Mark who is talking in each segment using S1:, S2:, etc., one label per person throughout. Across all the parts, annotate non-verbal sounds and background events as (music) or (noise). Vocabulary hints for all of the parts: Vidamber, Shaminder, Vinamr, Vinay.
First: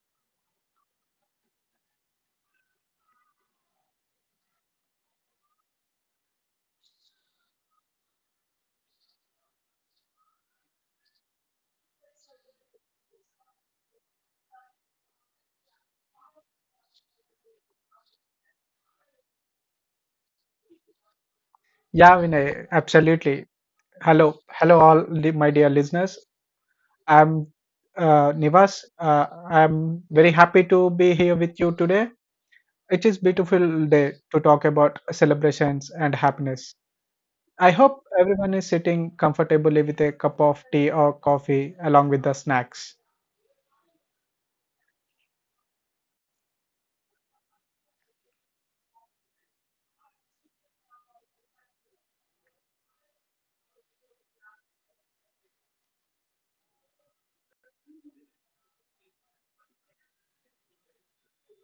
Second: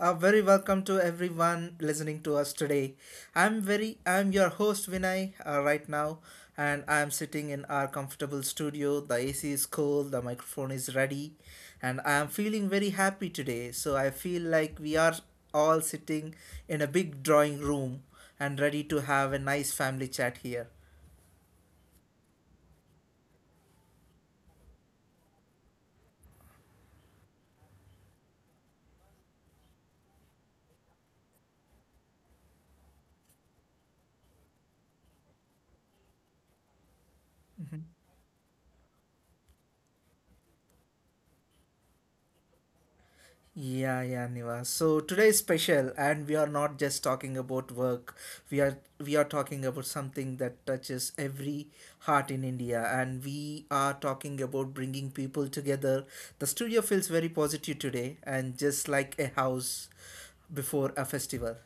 S1: Very welcome to everyone listening to us today. I'm your host Vinay right now, and I'm sitting in our comfortable studio. The AC is cool, the microphone is ready, and I am feeling very happy today. So I feel like we are all sitting in a big drawing room and ready to have a nice family chat here.
S2: Yeah, Vinay, absolutely. Hello, hello, all the, my dear listeners. I'm Nivas. I'm very happy to be here with you today. It is beautiful day to talk about celebrations and happiness. I hope everyone is sitting comfortably with a cup of tea or coffee along with the snacks.
S1: Yeah, yeah, Niva. So today is special, and we are not just talking about work. We are talking about something that touches every heart in India, and we are talking about bringing people together. The studio feels very positive today, and just like a house before a festival.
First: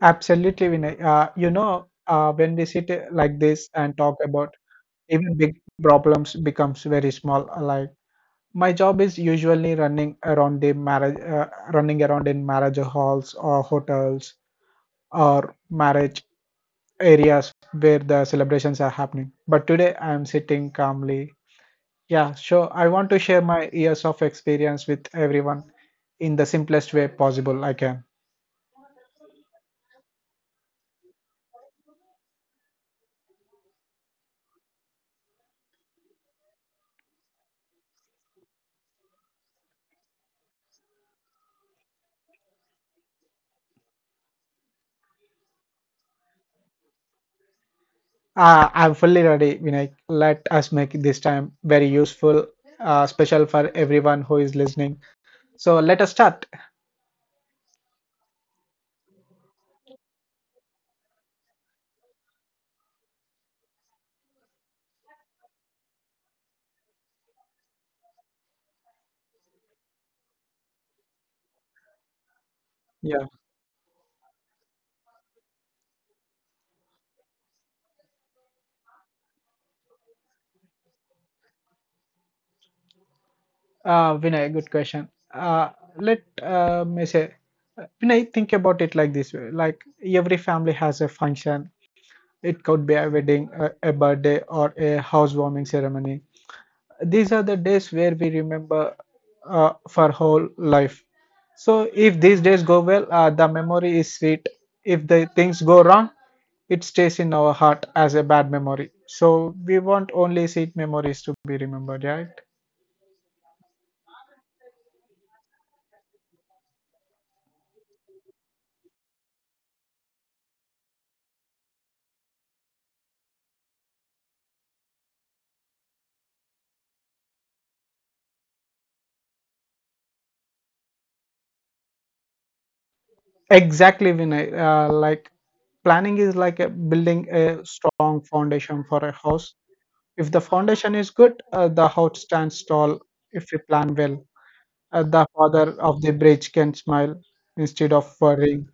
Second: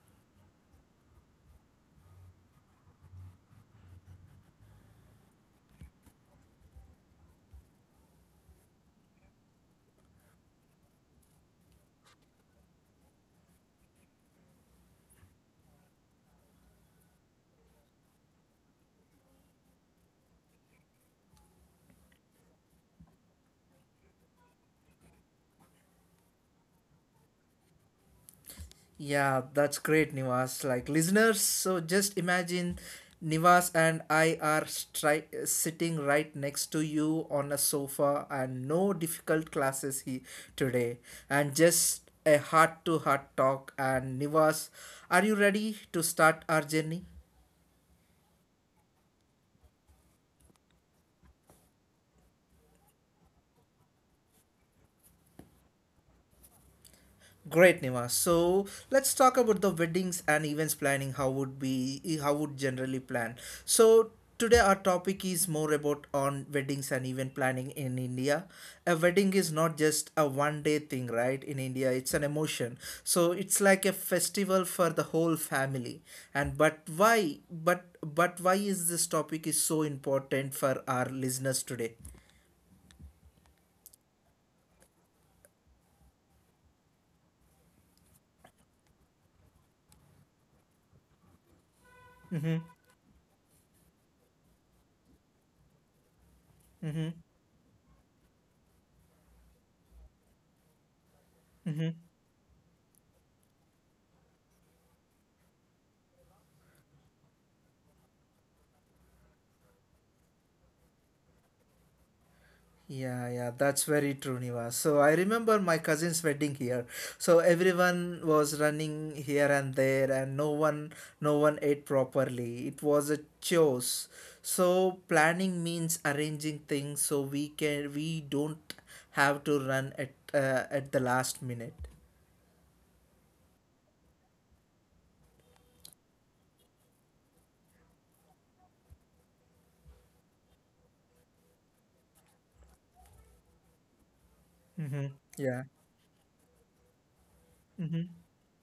S2: Absolutely, Vinay. When we sit like this and talk about even big problems becomes very small. Like my job is usually running around the marriage, running around in marriage halls or hotels or marriage areas where the celebrations are happening. But today I am sitting calmly. Yeah, sure. I want to share my years of experience with everyone in the simplest way possible I can.
S1: Yeah, that's great, Nivas. Like listeners, so just imagine Nivas and I are sitting right next to you on a sofa, and no difficult today, and just a heart to heart talk. And Nivas, are you ready to start our journey?
S2: I'm fully ready, Vinay. Let us make this time very useful, special for everyone who is listening. So let us start.
S1: Great, Nima. So let's talk about the weddings and events planning. How would generally plan. So today our topic is more about on weddings and event planning in India. A wedding is not just a one day thing, right? In India, it's an emotion.
S2: Yeah.
S1: So it's like a festival for the whole family. And but why? But why is this topic is so important for our listeners today?
S2: Vinay, good question. Uh, let uh, me say, Vinay, think about it like this way. Like every family has a function. It could be a wedding, a birthday, or a housewarming ceremony. These are the days where we remember for whole life. So if these days go well, the memory is sweet. If the things go wrong, it stays in our heart as a bad memory. So we want only sweet memories to be remembered, right?
S1: Yeah, yeah, that's very true, Niva. So I remember my cousin's wedding here. So everyone was running here and there, and no one ate properly. It was a chores. So planning means arranging things so we don't have to run at the last minute.
S2: Exactly, Vinay. Like planning is like a building a strong foundation for a house. If the foundation is good, the house stands tall. If you plan well,
S1: Mm-hmm.
S2: the father
S1: Yeah.
S2: of the bridge can smile instead of worrying.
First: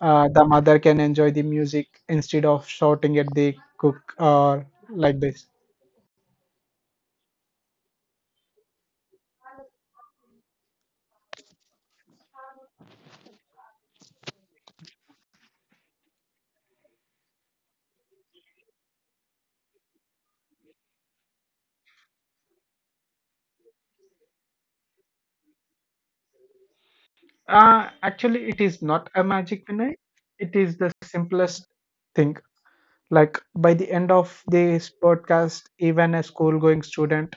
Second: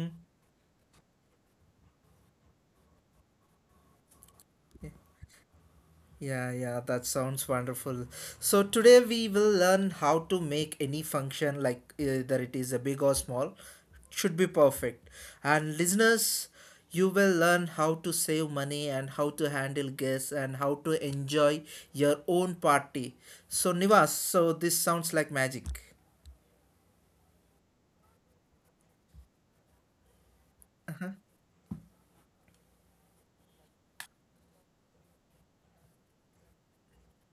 S2: The mother can enjoy the music instead of shouting at the cook or like this.
S1: Yeah, yeah, that sounds wonderful. So today we will learn how to make any function, like either it is a big or small, should be perfect. And listeners, you will learn how to save money and how to handle guests and how to enjoy your own party. So Nivas, so this sounds like magic.
S2: Actually, it is not a magic, Vinay. It is the simplest thing. Like by the end of this podcast, even a school-going student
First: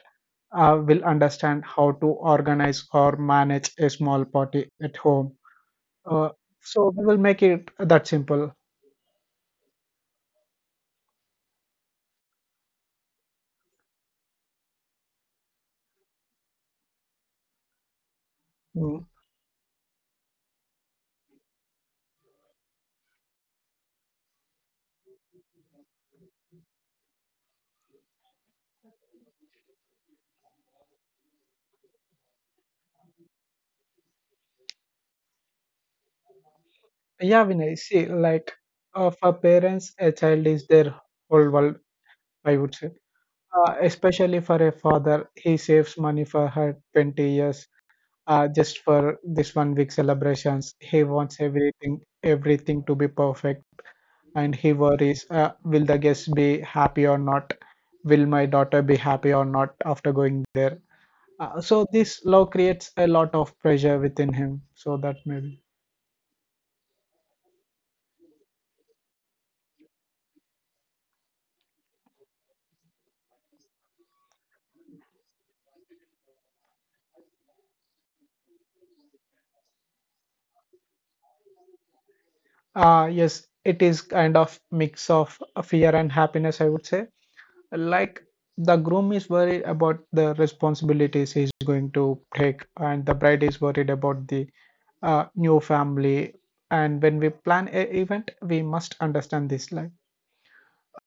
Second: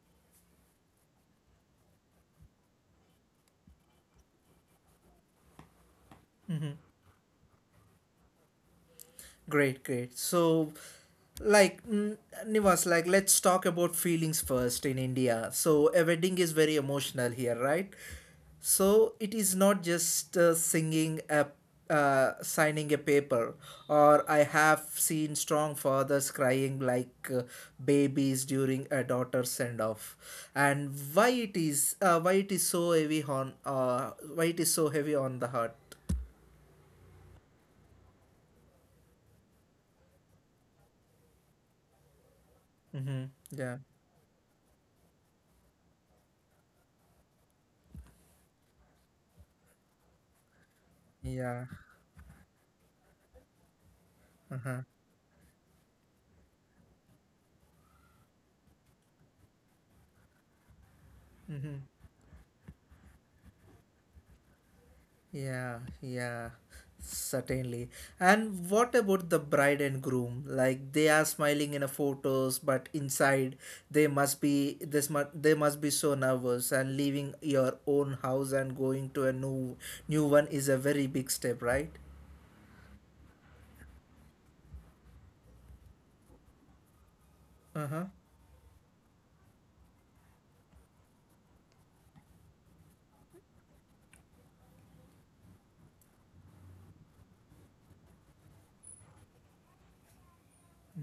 S2: will understand how to organize or manage a small party at home. Uh, so we will make it that simple.
S1: Great, great. So, like, mm, Nivas, like, let's talk about feelings first in India. So, a wedding is very emotional here, right?
S2: Mm.
S1: So, it is not just singing a signing a paper, or I have seen strong fathers crying like babies during a daughter's send off, and why it is so heavy on why it is so heavy on the heart.
S2: Yeah, Vinay. See, like for parents, a child is their whole world. I would say,
S1: Mm-hmm. Yeah,
S2: especially for a father, he saves money for her 20 years just for this 1 week celebrations. He wants
S1: yeah.
S2: everything to be perfect, and he
S1: Uh-huh.
S2: worries, will the guests be happy or not? Will my daughter be happy or not after going there? Uh,
S1: Mm-hmm.
S2: so this law creates a lot of pressure within him. So that maybe.
S1: Yeah, yeah, certainly. And what about the bride and groom? Like they are smiling in a photos, but inside they must be so nervous. And leaving your own house and going to a new one is a very big step, right?
S2: Yes, it is kind of mix of fear and happiness, I would say.
S1: Uh huh.
S2: Like the groom is worried about the responsibilities he's going to take and the bride is worried about the new family. And when we plan a event we must understand this. Like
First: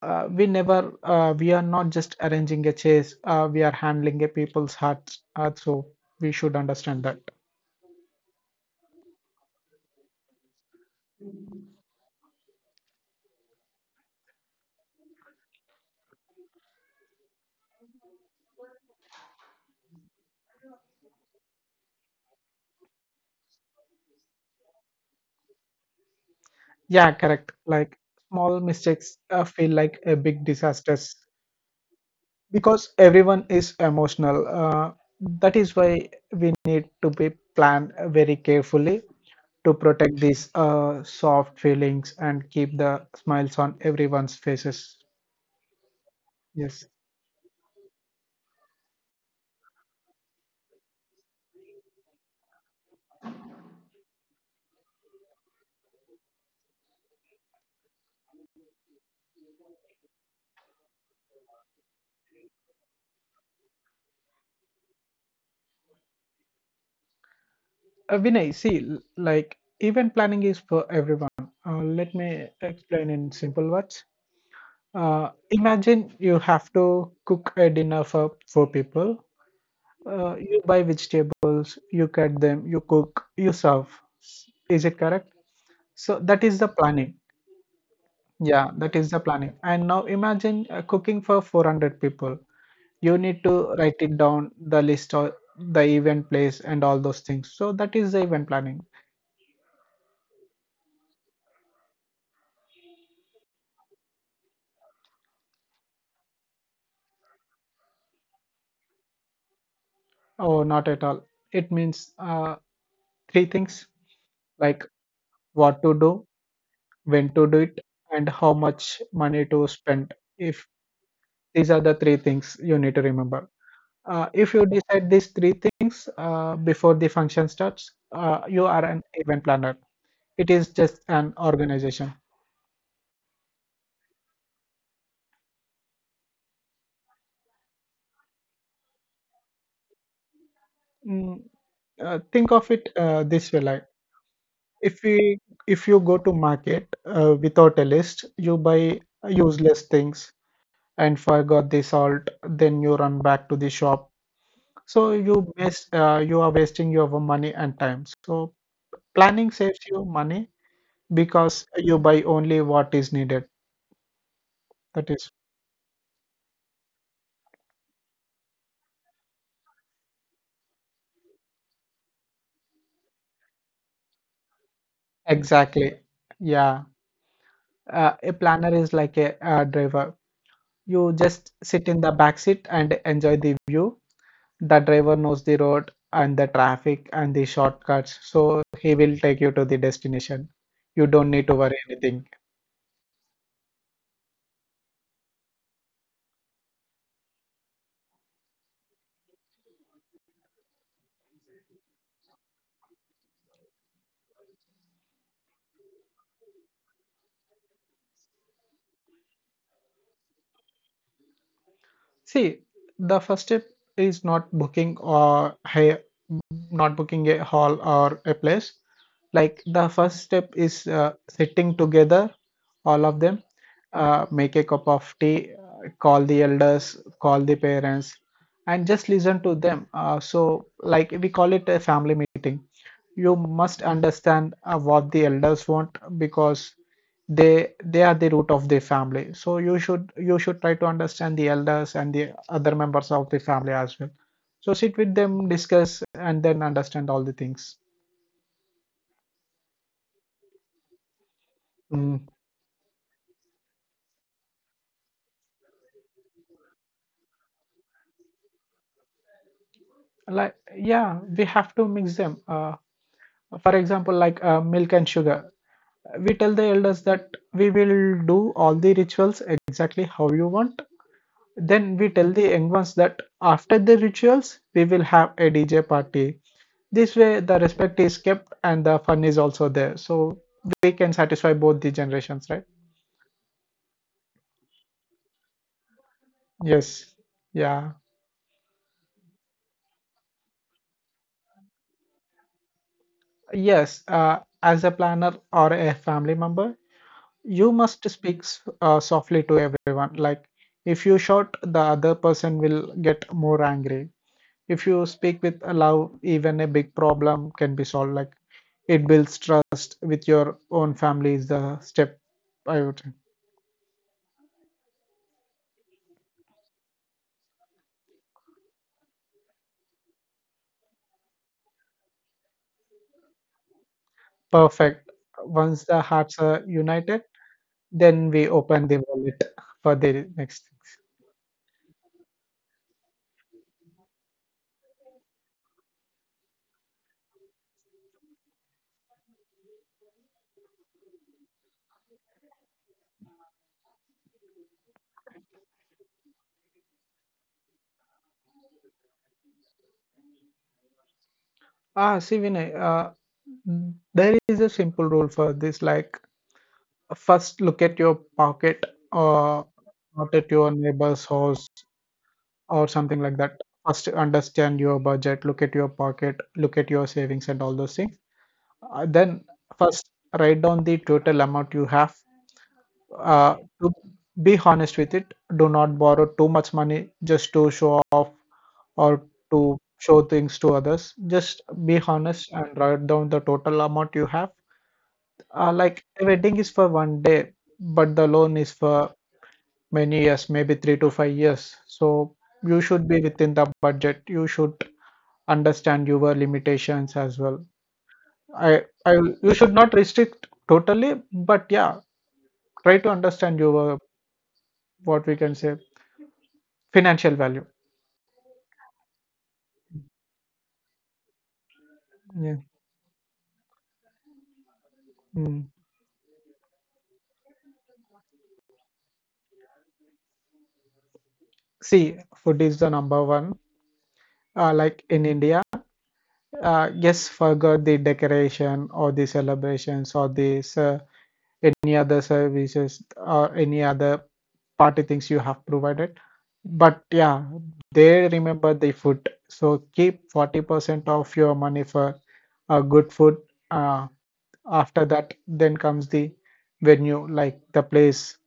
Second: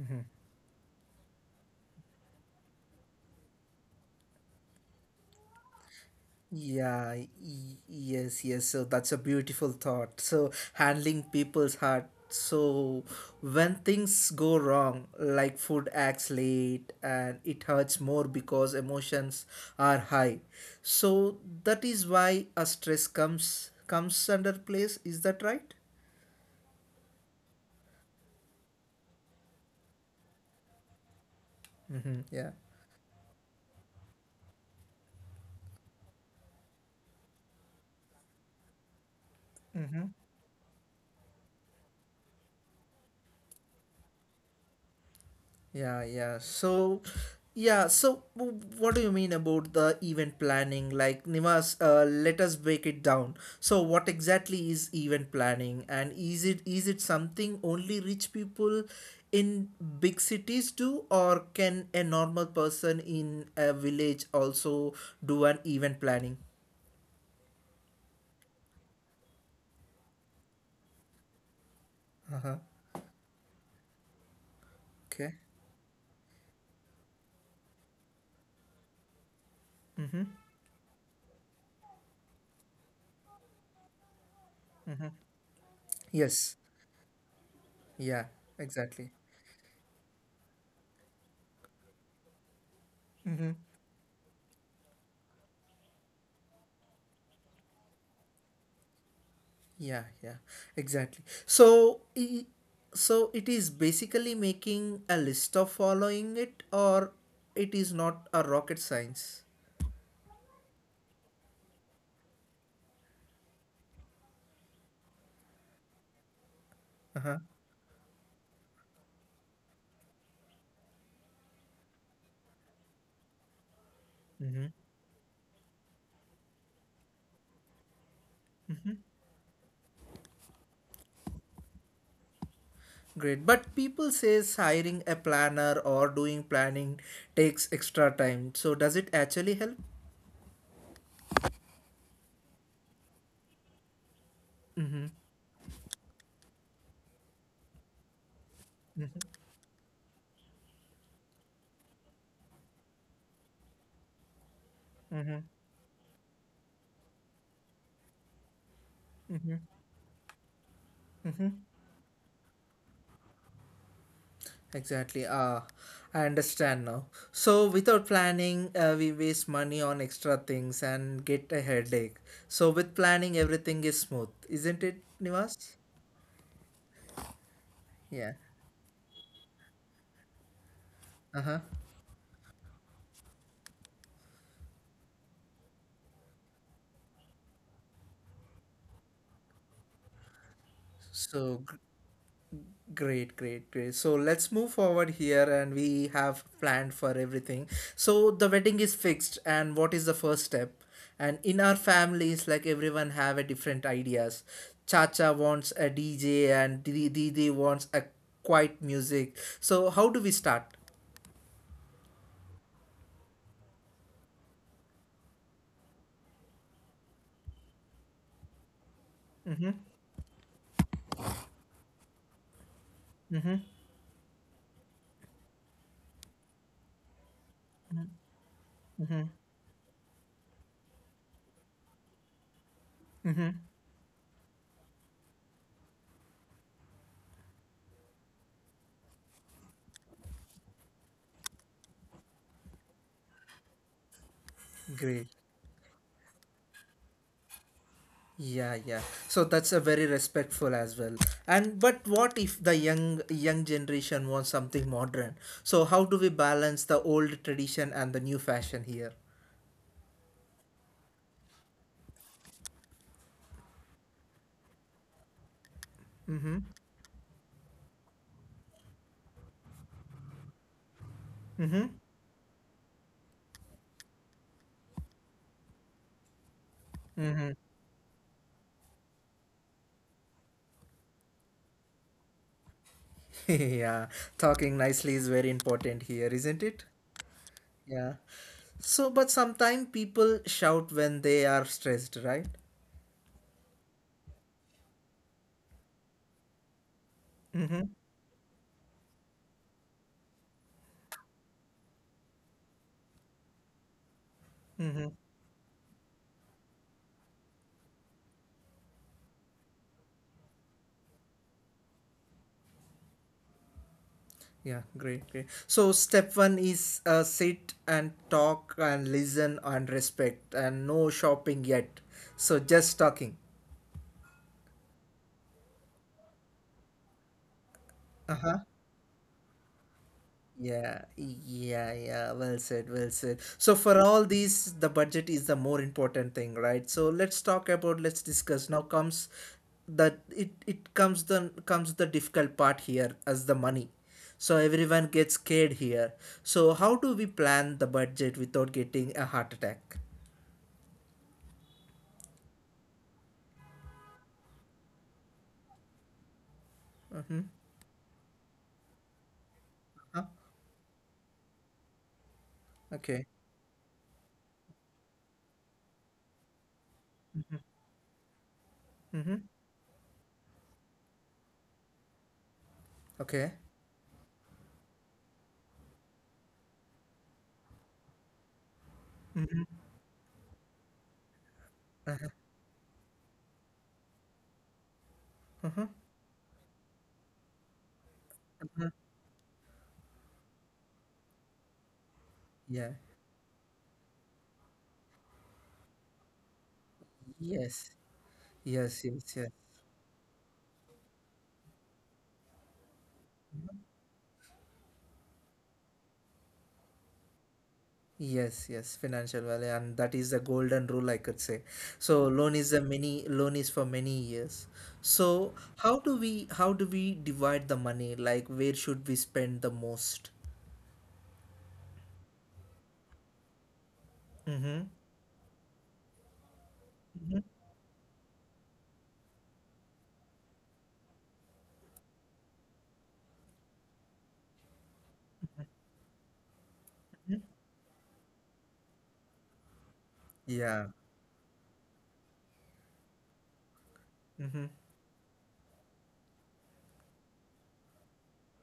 S2: we are not just arranging a chase, we are handling a people's hearts, so we should understand
S1: Yeah,
S2: that.
S1: y- yes, yes. So that's a beautiful thought. So handling people's heart. So when things go wrong, like food acts late and it hurts more because emotions are high. So that is why a stress comes under place. Is that right?
S2: Yeah, correct. Like small mistakes feel like a big disasters
S1: Mm-hmm. Yeah.
S2: because everyone is emotional, that is why we need to be planned very carefully to protect these soft feelings and keep the smiles on everyone's faces.
S1: Yeah, yeah.
S2: Yes.
S1: So, yeah. So, what do you mean about the event planning? Like, Nimas, let us break it down. So, what exactly is event planning, and is it something only rich people in big cities do, or can a normal person in a village also do an event planning?
S2: Vinay, see, like event planning is for everyone. Let me
S1: Uh huh.
S2: explain in simple words.
S1: Okay.
S2: Imagine you have to cook a dinner for 4 people. You buy vegetables, you cut them, you cook, you serve. Is it correct? So
S1: Yes.
S2: that is the planning.
S1: Yeah.
S2: Yeah,
S1: Exactly.
S2: that is the planning. And now imagine cooking for 400 people. You need to write it down, the list of the event place and all those things. So that is the event planning.
S1: Yeah, yeah, exactly. So, so it is basically making a list of following it, or it is not a rocket science.
S2: Oh, not at all. It means three things, like what to do, when
S1: Uh-huh.
S2: to do it, and how much money to spend. If these are the three things you need to remember. If you decide these three things before the function starts, you are an event planner. It is just an organization.
S1: Great, but people says hiring a planner or doing planning takes extra time. So, does it actually help?
S2: Mm, think of it this way, like if we if you go to market without a list, you buy useless things and forgot the salt, then you run back to the shop. So you waste, you are wasting your money and time. So planning saves you money because you buy only what is needed. That
S1: Exactly.
S2: is
S1: Ah, I understand now. So, without planning, we waste money on extra things and get a headache. So, with planning, everything is smooth, isn't it, Nivas?
S2: exactly, yeah.
S1: Yeah.
S2: A planner is like a, driver. You
S1: Uh-huh.
S2: just sit in the back seat and enjoy the view. The driver knows the road and the traffic and the shortcuts, so he will take you to the destination. You don't need
S1: So
S2: to worry anything.
S1: great, great, great. So let's move forward here and we have planned for everything. So the wedding is fixed and what is the first step? And in our families, like everyone have a different ideas. Chacha wants a DJ and Didi wants a quiet music. So how do we start?
S2: See, the first step is not booking or hey, not booking a hall or a place. Like the first step is sitting together all of them, make a cup of tea, call the elders, call the parents and just listen to them, so like we call it a family meeting. You must understand what the elders want because they are the root of the family, so you should try to understand the elders and the other members of the family as well. So sit with
S1: Great.
S2: them, discuss and then understand all the things.
S1: Yeah, yeah. So that's a very respectful as well. And but
S2: Mm.
S1: what if the young generation wants something modern? So how do we balance the old tradition and the new fashion here?
S2: Like, yeah, we have to mix them. For example, like milk and sugar. We tell the elders that we will do all the rituals exactly how you want. Then we tell the young ones that after the rituals, we will have a DJ party. This way, the respect is kept and the fun is also there. So we can satisfy both the generations, right?
S1: (laughs) Yeah, talking nicely is very important here, isn't it?
S2: Yes. Yeah.
S1: Yeah. So but sometimes people shout when they are stressed, right?
S2: Yes. As a planner or a family member, you must speak softly to everyone. Like, if you shout, the other person will get more angry. If you speak with love, even a big problem can be solved. Like, it builds trust with your own family, is the step I would say.
S1: Yeah, great, great. So step one is sit and talk and listen and respect and no shopping yet. So just talking.
S2: Perfect. Once the hearts are united, then we open the wallet for the next
S1: Yeah,
S2: things.
S1: yeah, yeah. Well said, well said. So for all these, the budget is the more important thing, right? So let's talk about, let's discuss. Now comes that it comes the difficult part here as the money. So everyone gets scared here. So how do we plan the budget without getting a heart attack?
S2: Ah, see, Vinay, there is a simple rule for this. Like,
S1: Mm-hmm.
S2: first look at your pocket or
S1: Huh?
S2: not at your neighbor's house or
S1: Okay.
S2: something like that. First understand your budget, look at your pocket, look at your savings and all those things.
S1: Mm-hmm.
S2: Then first write down the total amount you have,
S1: Okay.
S2: uh, to be honest with it. Do not borrow too much money just to show off or to show things to others. Just be honest and write down the total amount you have.
S1: Mm-hmm.
S2: Like a wedding is for 1 day, but the loan is for many years, maybe 3 to 5 years. So
S1: Yeah.
S2: you should be within the budget. You should understand your limitations as well.
S1: Yes.
S2: I,
S1: Yes,
S2: I,
S1: yes, yes.
S2: you should not restrict totally, but yeah, try to understand your what we can say financial value.
S1: Yes, yes, financial value, and that is the golden rule, I could say. So
S2: Yeah.
S1: loan is for many years. So
S2: Mm.
S1: how do we divide the money? Like where should we spend the most?
S2: See, food is the number one.
S1: Mm-hmm.
S2: Like in India, yes, forget the decoration or the celebrations or this. Any other services or any other party things you have provided. But yeah, they remember the food. So keep
S1: Yeah.
S2: 40% of your money for good food. Uh,
S1: Mm-hmm.
S2: After that, then comes the venue, like the place,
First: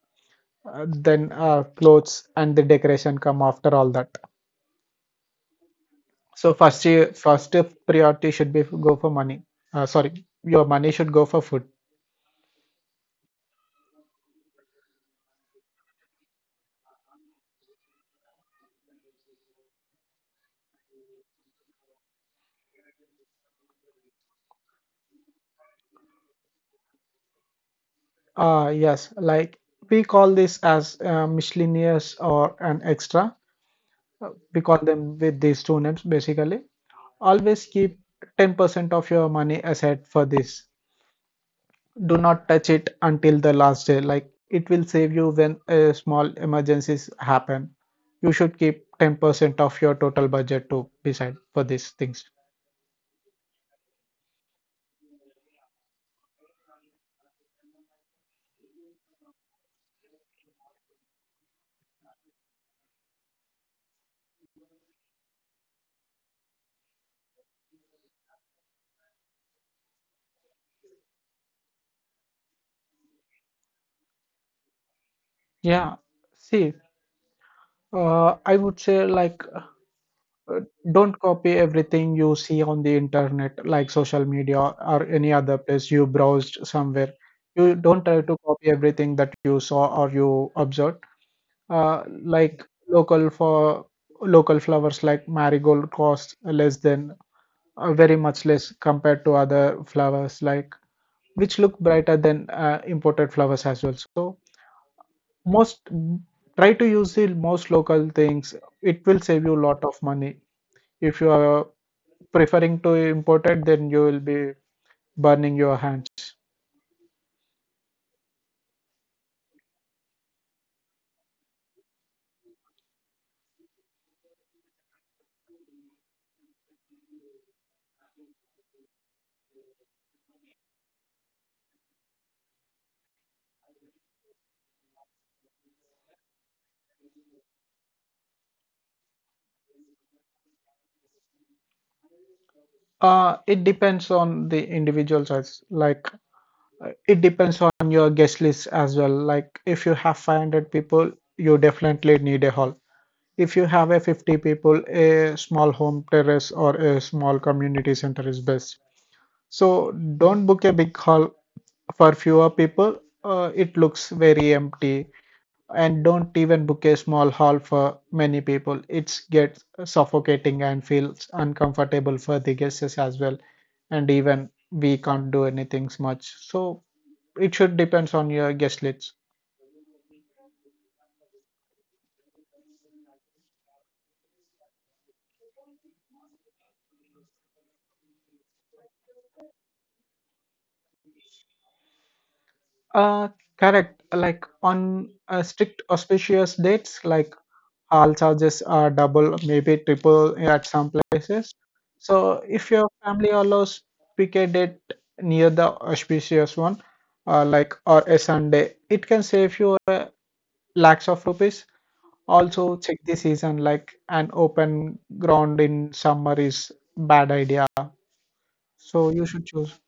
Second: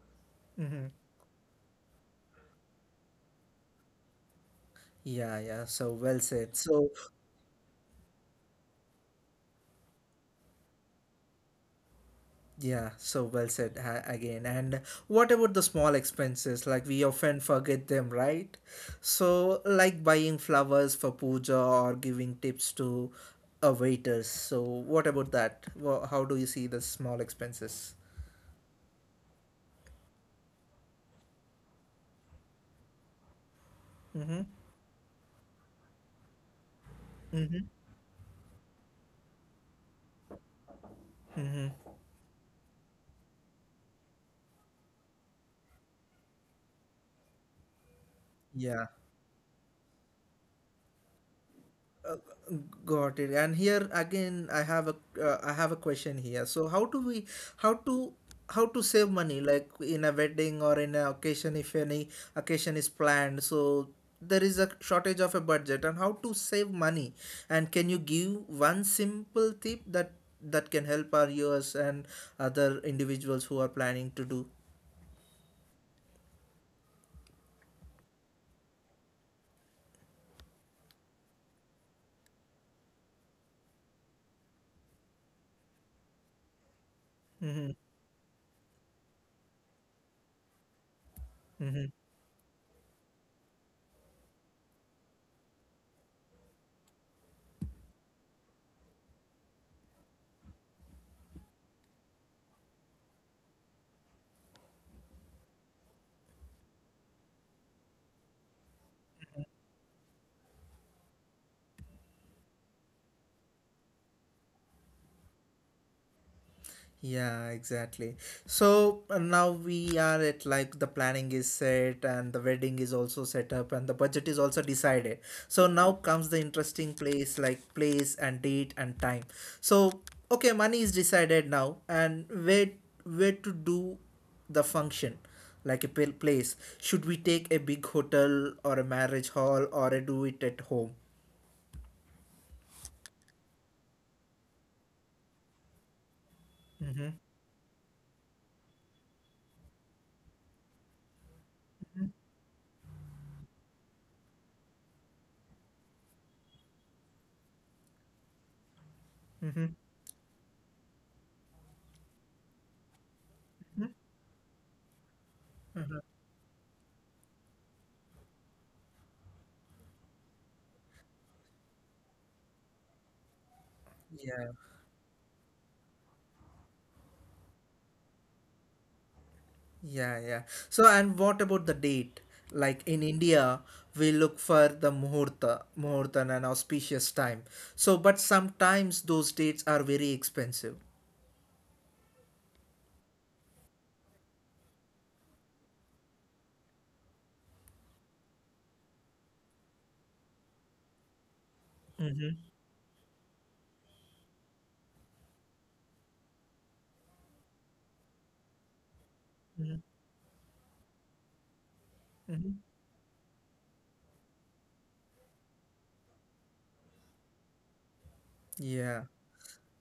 S1: Mm-hmm.
S2: then clothes and the decoration come after all that.
S1: Yeah, yeah. So well
S2: So
S1: said.
S2: first,
S1: So
S2: first priority should be go for money. Sorry, your money should go for food.
S1: yeah, so well said again. And what about the small expenses? Like we often forget them, right? So, like buying flowers for puja or giving tips to waiters. So, what about that? How do you see the small expenses?
S2: Ah, yes, like we call this as miscellaneous or an extra.
S1: Mm-hmm.
S2: We call them with these two names basically.
S1: Mm-hmm.
S2: Always keep 10% of your money aside for this.
S1: Mm-hmm.
S2: Do not touch it until the last day. Like it will save you when small emergencies happen. You should keep
S1: Yeah.
S2: 10% of your total budget to beside for these things.
S1: Got it. And here again, I have a question here. So how do we how to how to save money like in a wedding or in a occasion if any occasion is planned? So there is a shortage of a budget and how to save money. And can you give one simple tip that can help our viewers and other individuals who are planning to do?
S2: Yeah, see, I would say like uh, don't copy everything you see on the internet like social media or any other place you browsed somewhere. You
S1: Mm-hmm,
S2: don't try to copy everything that you saw or you observed,
S1: mm-hmm.
S2: like local for local flowers like marigold cost less than very much less compared to other flowers like which look brighter than imported flowers as well. So most try to use the most local things. It will save you a lot of money. If you are preferring to import it, then you will be burning your hands.
S1: Yeah, exactly. So now we are at like the planning is set and the wedding is also set up and the budget is also decided. So now comes the interesting place like place and date and time. So okay, money is decided now and where to do the function like a place. Should we take a big hotel or a marriage hall or a do it at home?
S2: It depends on the individual size. Like it depends on your guest list as well. Like if you have 500 people, you definitely need a hall. If you have a 50 people, a small home terrace or a small community center is best. So don't book a big hall for fewer people. It looks very empty and don't even book a small hall for many people. It gets suffocating and feels uncomfortable for the guests as well. And even we can't do anything much. So it should depends on your guest list.
S1: Yeah, yeah. So, and what about the date? Like in India, we look for the muhurta and an auspicious time. So, but sometimes those dates are very expensive.
S2: Uh, Correct. Like on strict auspicious dates, like hall charges are double, maybe triple at some places. So if your family allows, pick a date near the auspicious one, like or a Sunday. It can save you
S1: Mm-hmm.
S2: lakhs of rupees. Also, check the season. Like an open ground in summer is bad idea. So
S1: Yeah.
S2: you should choose.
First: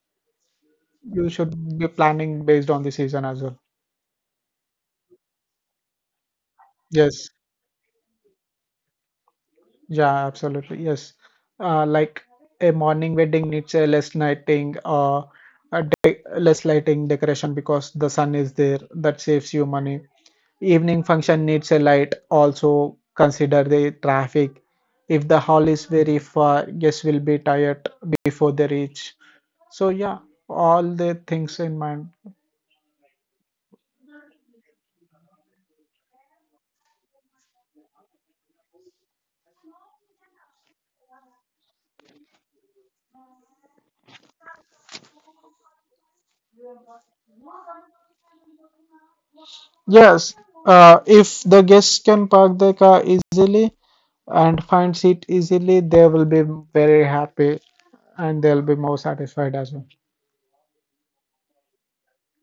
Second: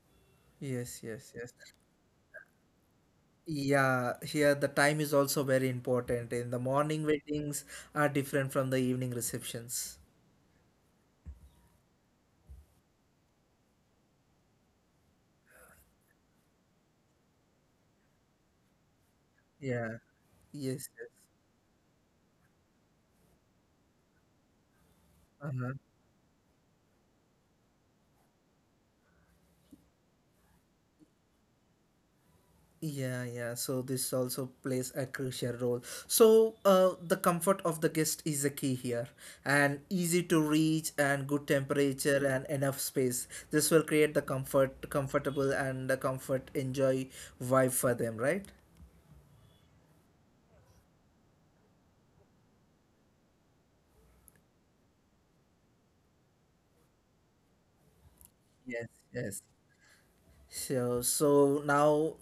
S1: Yes,
S2: You
S1: yes, yes.
S2: should be planning based on the season as well.
S1: Yeah, here the time is also very important. In the morning
S2: Yes.
S1: weddings are different from the evening receptions.
S2: Yeah, absolutely. Yes. Like a morning wedding needs a less lighting or a de less lighting decoration because the sun is there. That saves you money.
S1: Yeah. Yes,
S2: Evening
S1: yes.
S2: function needs a light. Also consider the traffic. If the hall
S1: Uh-huh.
S2: is very far, guests will be tired before they reach. So yeah, all the things in mind.
S1: Yeah, yeah. So this also plays a crucial role. So the comfort of the guest is the key here, and easy to reach, and good temperature, and enough space. This will create the comfort, comfortable, and the comfort enjoy vibe for them, right?
S2: Yes, if the guests can park their car easily and find seat easily, they will be very happy and they'll be more
S1: Yes,
S2: satisfied
S1: yes.
S2: as well.
S1: So, so now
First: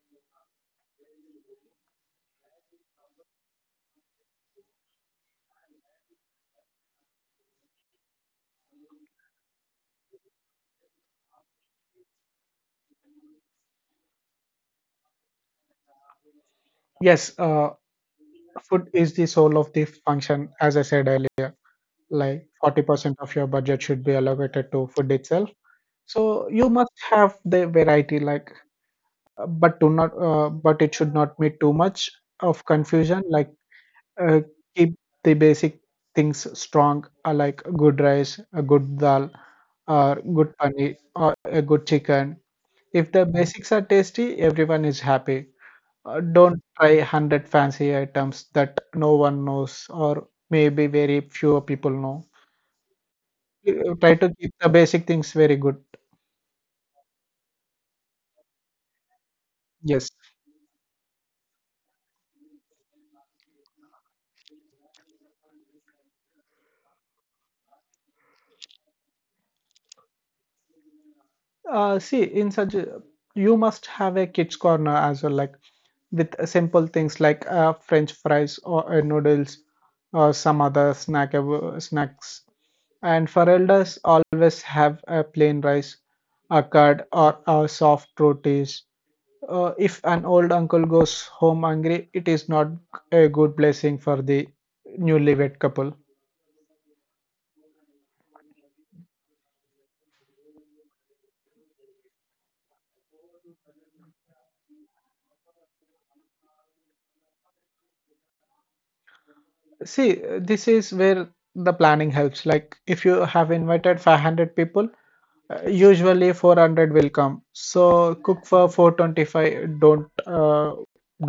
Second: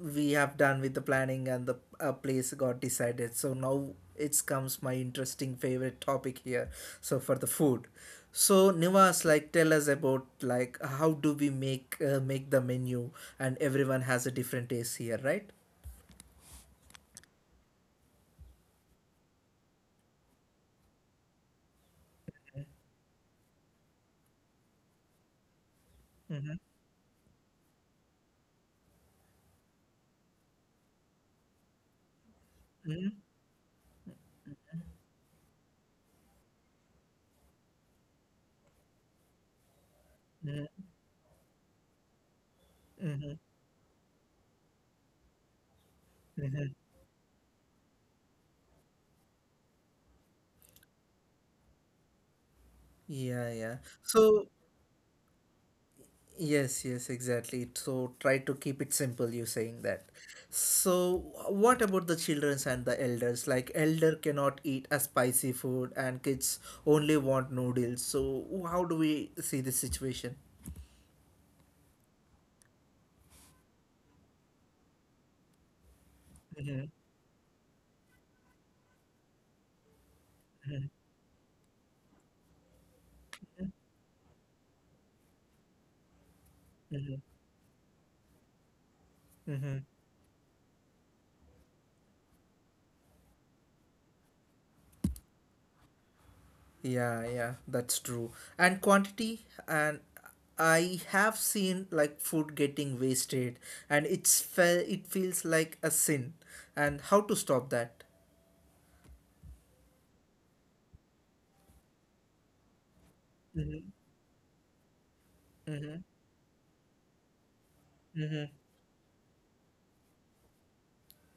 S1: we have done with the planning and the place got decided. So now it comes my interesting favorite topic here. So for the food. So Nivas, like tell us about like how do we make the menu and everyone has a different taste here, right?
S2: Yes, food is the soul of the function, as I said earlier. Like 40% of your budget should be allocated to food itself. So you must have the variety, like, but do not, but it should not be too much of confusion. Like uh, keep the basic things strong, like good rice, a good dal, or good
S1: Mm-hmm,
S2: paneer, or a good chicken. If
S1: mm-hmm,
S2: the basics are tasty, everyone is happy.
S1: mm-hmm.
S2: Don't try 100 fancy items that no one knows, or maybe very few people know.
S1: Yeah, yeah.
S2: Try to
S1: So
S2: keep the basic things very good.
S1: yes, yes, exactly. So try to keep it simple, you saying that.
S2: Yes.
S1: So what about the childrens and the elders? Like elder cannot eat a spicy food and kids only want noodles. So how do we see this situation?
S2: See, in such a, You must have a kids corner as well, like with simple things like French fries or noodles or some other snacks. And for elders, always have a plain rice, a curd, or a soft rotis. If an old uncle goes home hungry, it is not a good blessing for the newlywed couple.
S1: Yeah, yeah, that's true. And quantity and I have seen like food getting wasted and it's it feels like a sin. And how to stop that?
S2: This is where the planning helps. Like, if you have
S1: Mm-hmm.
S2: invited 500 people, usually 400 will come. So cook for 425.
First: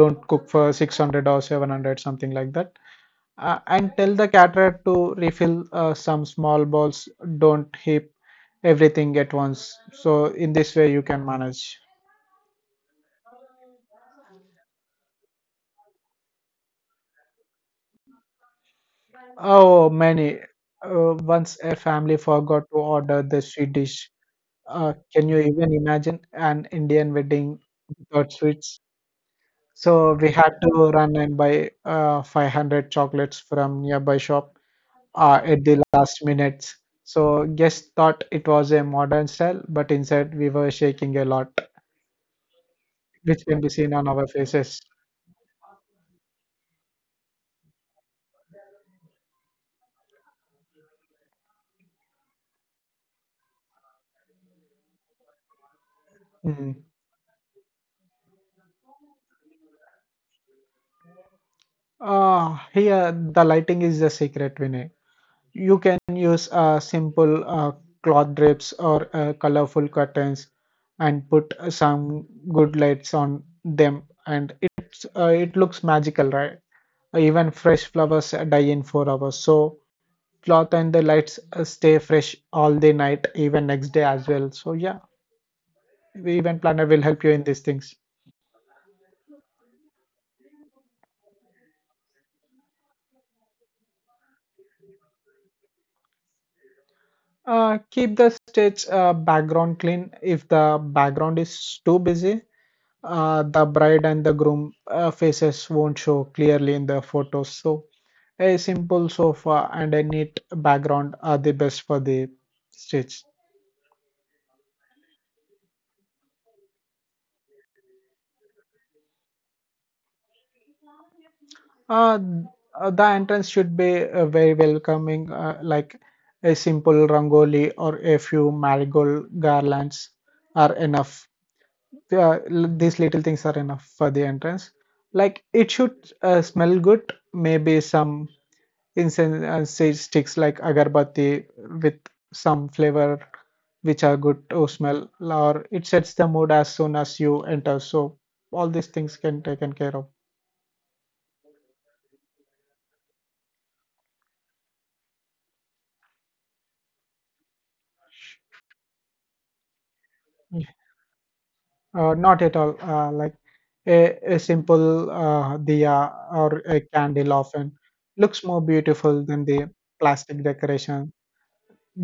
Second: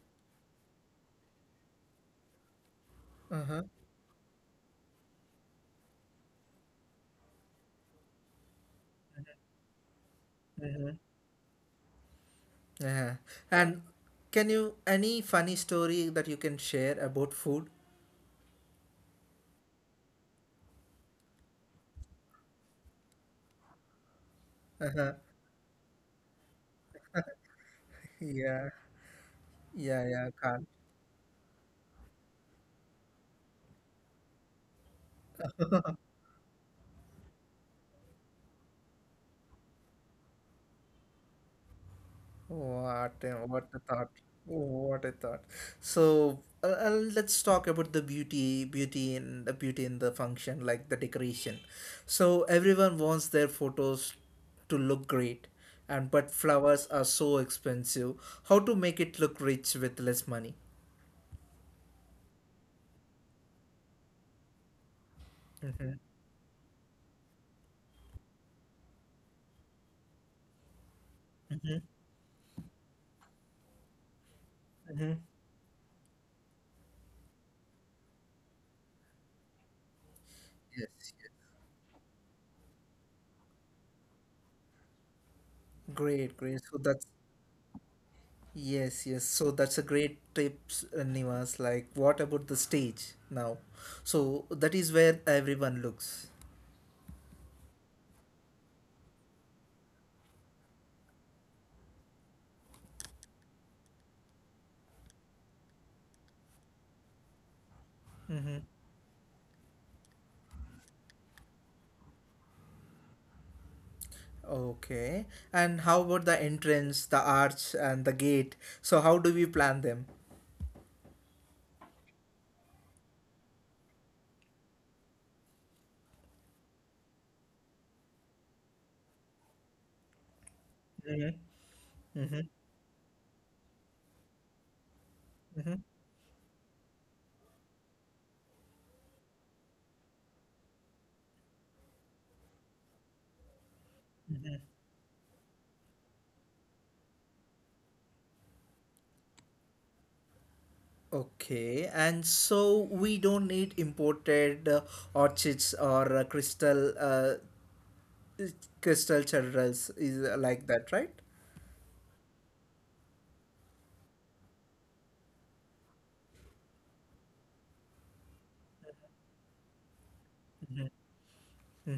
S2: Don't cook for 600 or 700, something like that.
S1: Uh-huh.
S2: And tell the caterer to refill some small bowls. Don't heap everything at once. So in this way you can manage.
S1: Yeah. And can you any funny story that you can share about food?
S2: Oh, many. Once a family forgot to order the sweet dish. Can you even imagine an Indian wedding without
S1: Yeah.
S2: sweets?
S1: Yeah,
S2: So
S1: yeah,
S2: we had
S1: can't.
S2: to run and buy 500 chocolates from nearby shop at the last minutes. So guests thought it was a modern style, but inside we were shaking a lot, which can be
S1: What a
S2: seen on
S1: thought.
S2: our faces.
S1: What a thought. So let's talk about the beauty, beauty in the function, like the decoration. So everyone wants their photos to look great, and but
S2: Mm.
S1: flowers are so expensive. How to make it look rich with less money?
S2: Here, the lighting is the secret, Vinay. You
S1: Mm-hmm.
S2: can use simple cloth drapes or colorful curtains and put some good lights on them, and it's
S1: Mm-hmm.
S2: uh, it looks magical, right? Even fresh flowers die in 4 hours, so cloth
S1: Yes.
S2: and the lights stay fresh all the night, even next day as well. So yeah,
S1: Great, great.
S2: event
S1: So
S2: planner will
S1: that's
S2: help you in these things.
S1: yes, yes. So that's a great tips, Nivas. Like, what about the stage now? So that is where everyone looks.
S2: Keep the stage background clean. If the background is too busy, the bride and the groom faces won't show clearly in the photos. So
S1: Mm-hmm.
S2: a simple sofa and a neat background are the best for the stage.
S1: Okay. And how about the entrance, the arch, and the gate? So how do we plan them?
S2: Uh, the entrance should be very welcoming, like a simple rangoli or a few marigold garlands are enough.
S1: Mm-hmm,
S2: These little things are enough for the entrance. Like it
S1: mm-hmm.
S2: should smell good, maybe some incense sticks like agarbatti with some flavor which are good to smell, or it sets the mood as soon as you enter. So all these things can taken care of.
S1: Okay, and so we don't need imported orchids or crystal churros is
S2: Yeah.
S1: like that, right?
S2: Not at all, like a, a simple diya or a candle often looks more beautiful than the plastic decoration.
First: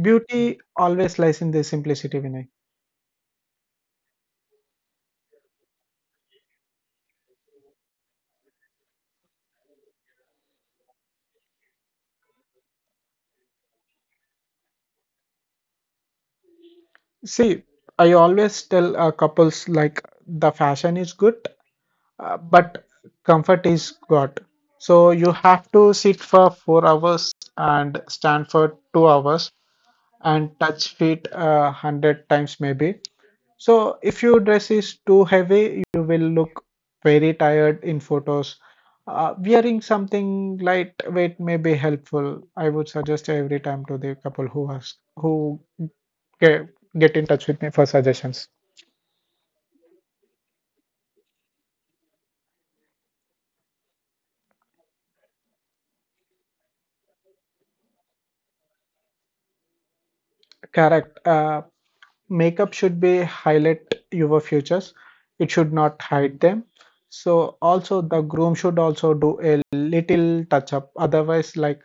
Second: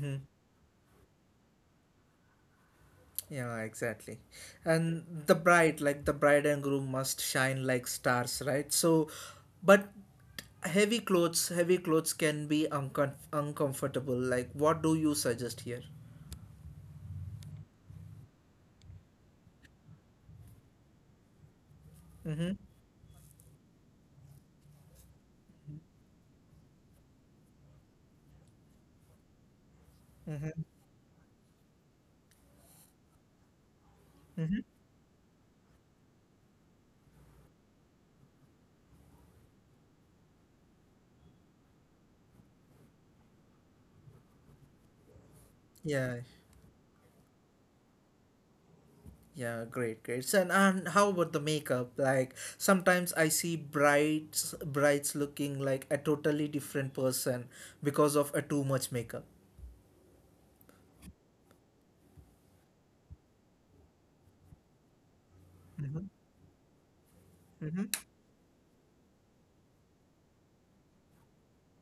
S2: Beauty always lies in the simplicity, Vinay.
S1: Yeah, exactly. And the bride, like the bride and groom, must shine like stars, right? So, but heavy clothes can be uncomfortable. Like, what do you suggest here?
S2: See, I always tell couples, like the fashion is good,
S1: Mm-hmm.
S2: but comfort is got. So you have to sit for 4 hours and stand for 2 hours and touch feet 100 times maybe. So if your dress is too heavy, you will look very tired in photos. Wearing something lightweight may be helpful. I would suggest every time to the couple who ask who
S1: Yeah,
S2: get, get in touch with me for suggestions.
S1: yeah, great, great. So, and how about the makeup? Like, sometimes I see brides looking like a totally different person because of a too much makeup.
S2: Correct. Makeup should be highlight your features, it should
S1: Mm-hmm.
S2: not hide them. So also the groom should also do a little touch up. Otherwise, like,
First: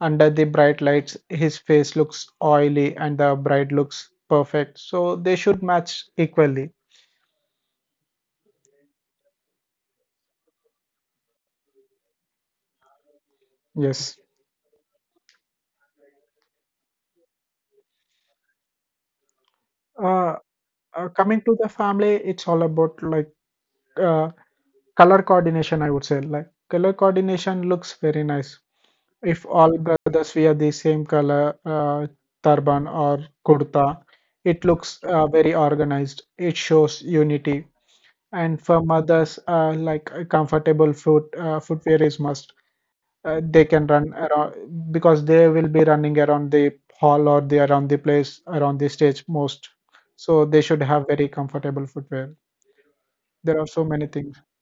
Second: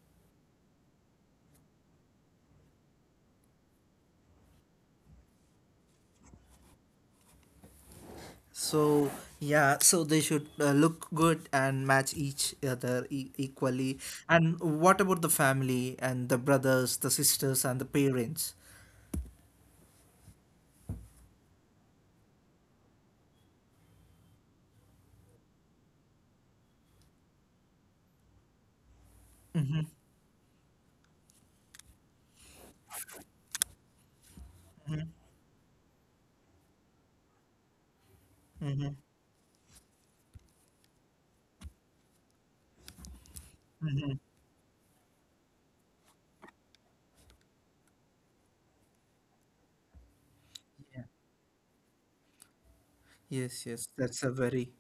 S2: under the bright lights his face looks oily and the bride looks perfect, so they should match equally.
S1: So yeah, so they should look good and match each other equally.
S2: Yes.
S1: And what about the family and the brothers, the sisters, and the parents?
S2: uh, Coming to the family, it's all about like uh, color coordination, I would say. Like color coordination looks very nice. If all brothers wear the same color turban or kurta, it looks very organized. It shows unity. And for mothers, like a comfortable footwear is must. They can run around, because they will be running around the hall or the around the place around the stage most. So they should have very comfortable footwear.
S1: Yes,
S2: There are
S1: yes,
S2: so
S1: that's
S2: many
S1: a
S2: things.
S1: very,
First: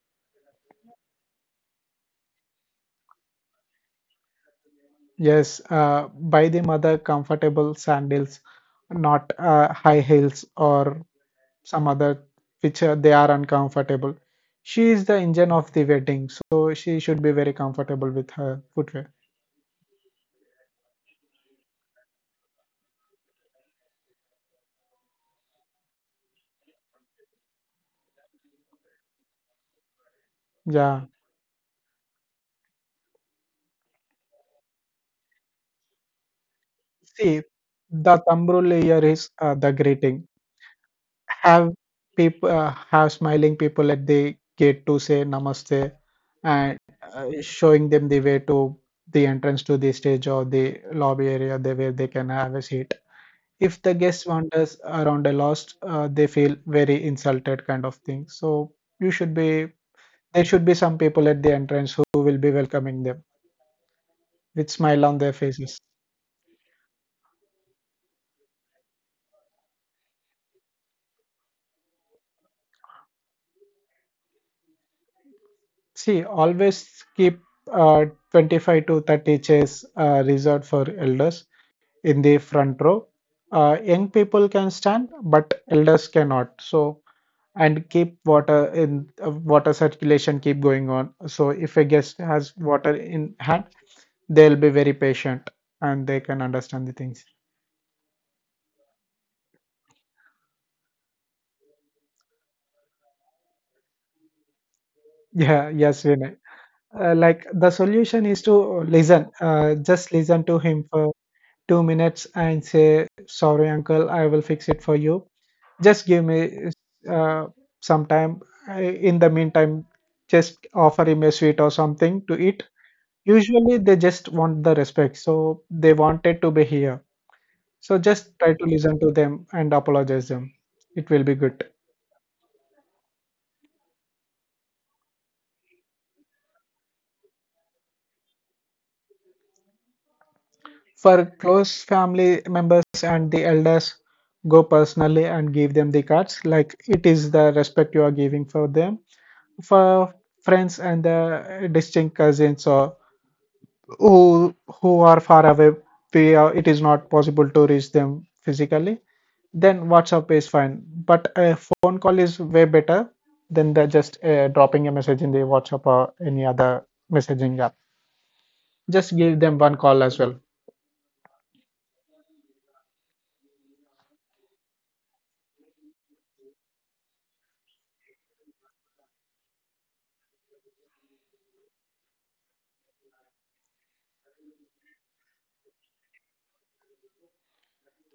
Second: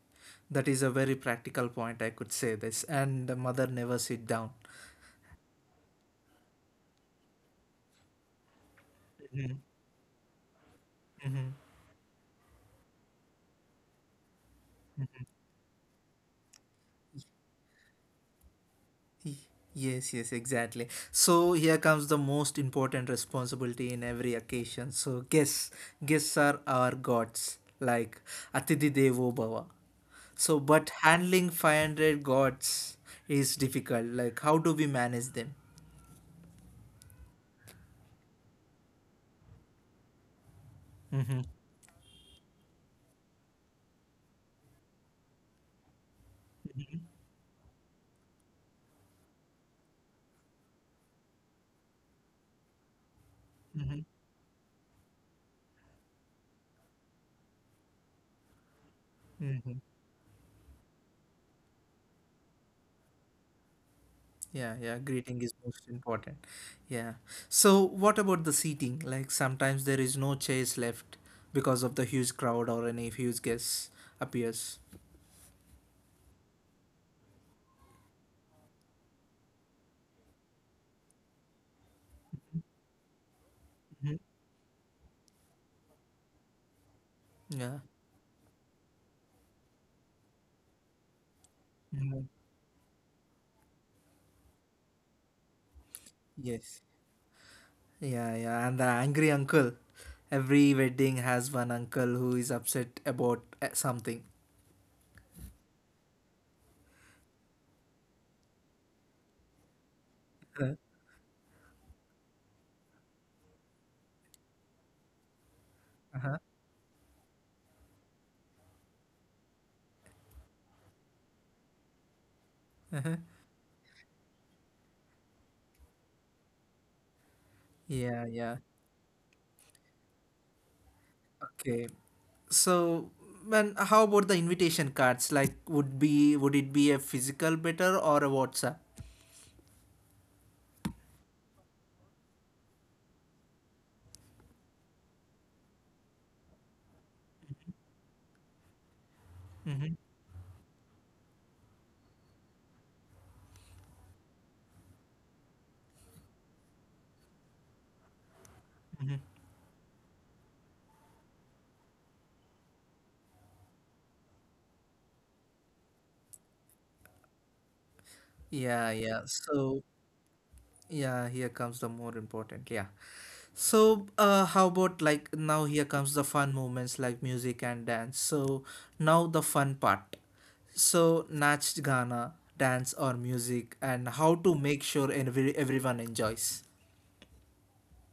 S1: that is a very practical point. I could say this, and the mother never sit down.
S2: Yes, buy the mother comfortable sandals, not
S1: Mhm,
S2: high heels or
S1: mhm.
S2: some other which they are uncomfortable. She is the engine of the wedding, so she should be very comfortable with her footwear.
S1: Y- Yes, yes, exactly. So here comes the most important responsibility in every occasion. So guests, guests are our gods, like Atidhi Devo Bhava. So, but
S2: Yeah.
S1: handling 500 gods is difficult. Like, how do we manage them?
S2: See, the thumb rule here is the greeting. Have people have smiling people at the gate to say namaste and showing them the way to the entrance, to the stage, or the lobby area, where they can have a seat. If the guest wanders around a lost, they feel very insulted kind of thing. So you should be there should be some people at the entrance who will be welcoming them
S1: Yeah, yeah,
S2: with
S1: greeting
S2: smile
S1: is
S2: on their
S1: most
S2: faces.
S1: important. Yeah. So, what about the seating? Like, sometimes there is no chairs left because of the huge crowd or any huge guest appears.
S2: See, always keep uh, 25 to 30 chairs reserved for elders in the front row. Young people can stand, but elders cannot. So,
S1: Yeah.
S2: and keep water in water circulation keep going on. So if a guest
S1: Mhm.
S2: has water in hand, they'll be very patient and they can
S1: Yes.
S2: understand the things. (laughs)
S1: Yeah, yeah, and the angry uncle. Every wedding has one uncle who is upset about something.
S2: Yeah, yes, Vinay. Like the solution is to listen just listen to him for 2 minutes and say sorry uncle I will fix it for you, just give me uh, some time. I- in the meantime, just offer him a sweet or something to eat. Usually they just want the respect, so they wanted to be here. So
S1: Yeah,
S2: just try
S1: yeah.
S2: to listen to them and apologize them. It will be good.
S1: Okay. So, man, how about the invitation cards? Like, would it be a physical better or a WhatsApp?
S2: For close family members and the elders, go personally and give them the cards, like it is the respect you are giving for them. For friends and the distant cousins or who who are far away, it is not possible to reach them physically. Then WhatsApp is fine, but a phone call is way better than the just dropping a message in the WhatsApp or any other messaging app.
S1: Yeah,
S2: Just
S1: yeah.
S2: give them one
S1: So,
S2: call as well.
S1: yeah, here comes the more important. Yeah. So, how about like now here comes the fun moments like music and dance. So, now the fun part. So, nach gana, dance or music and how to make sure everyone enjoys.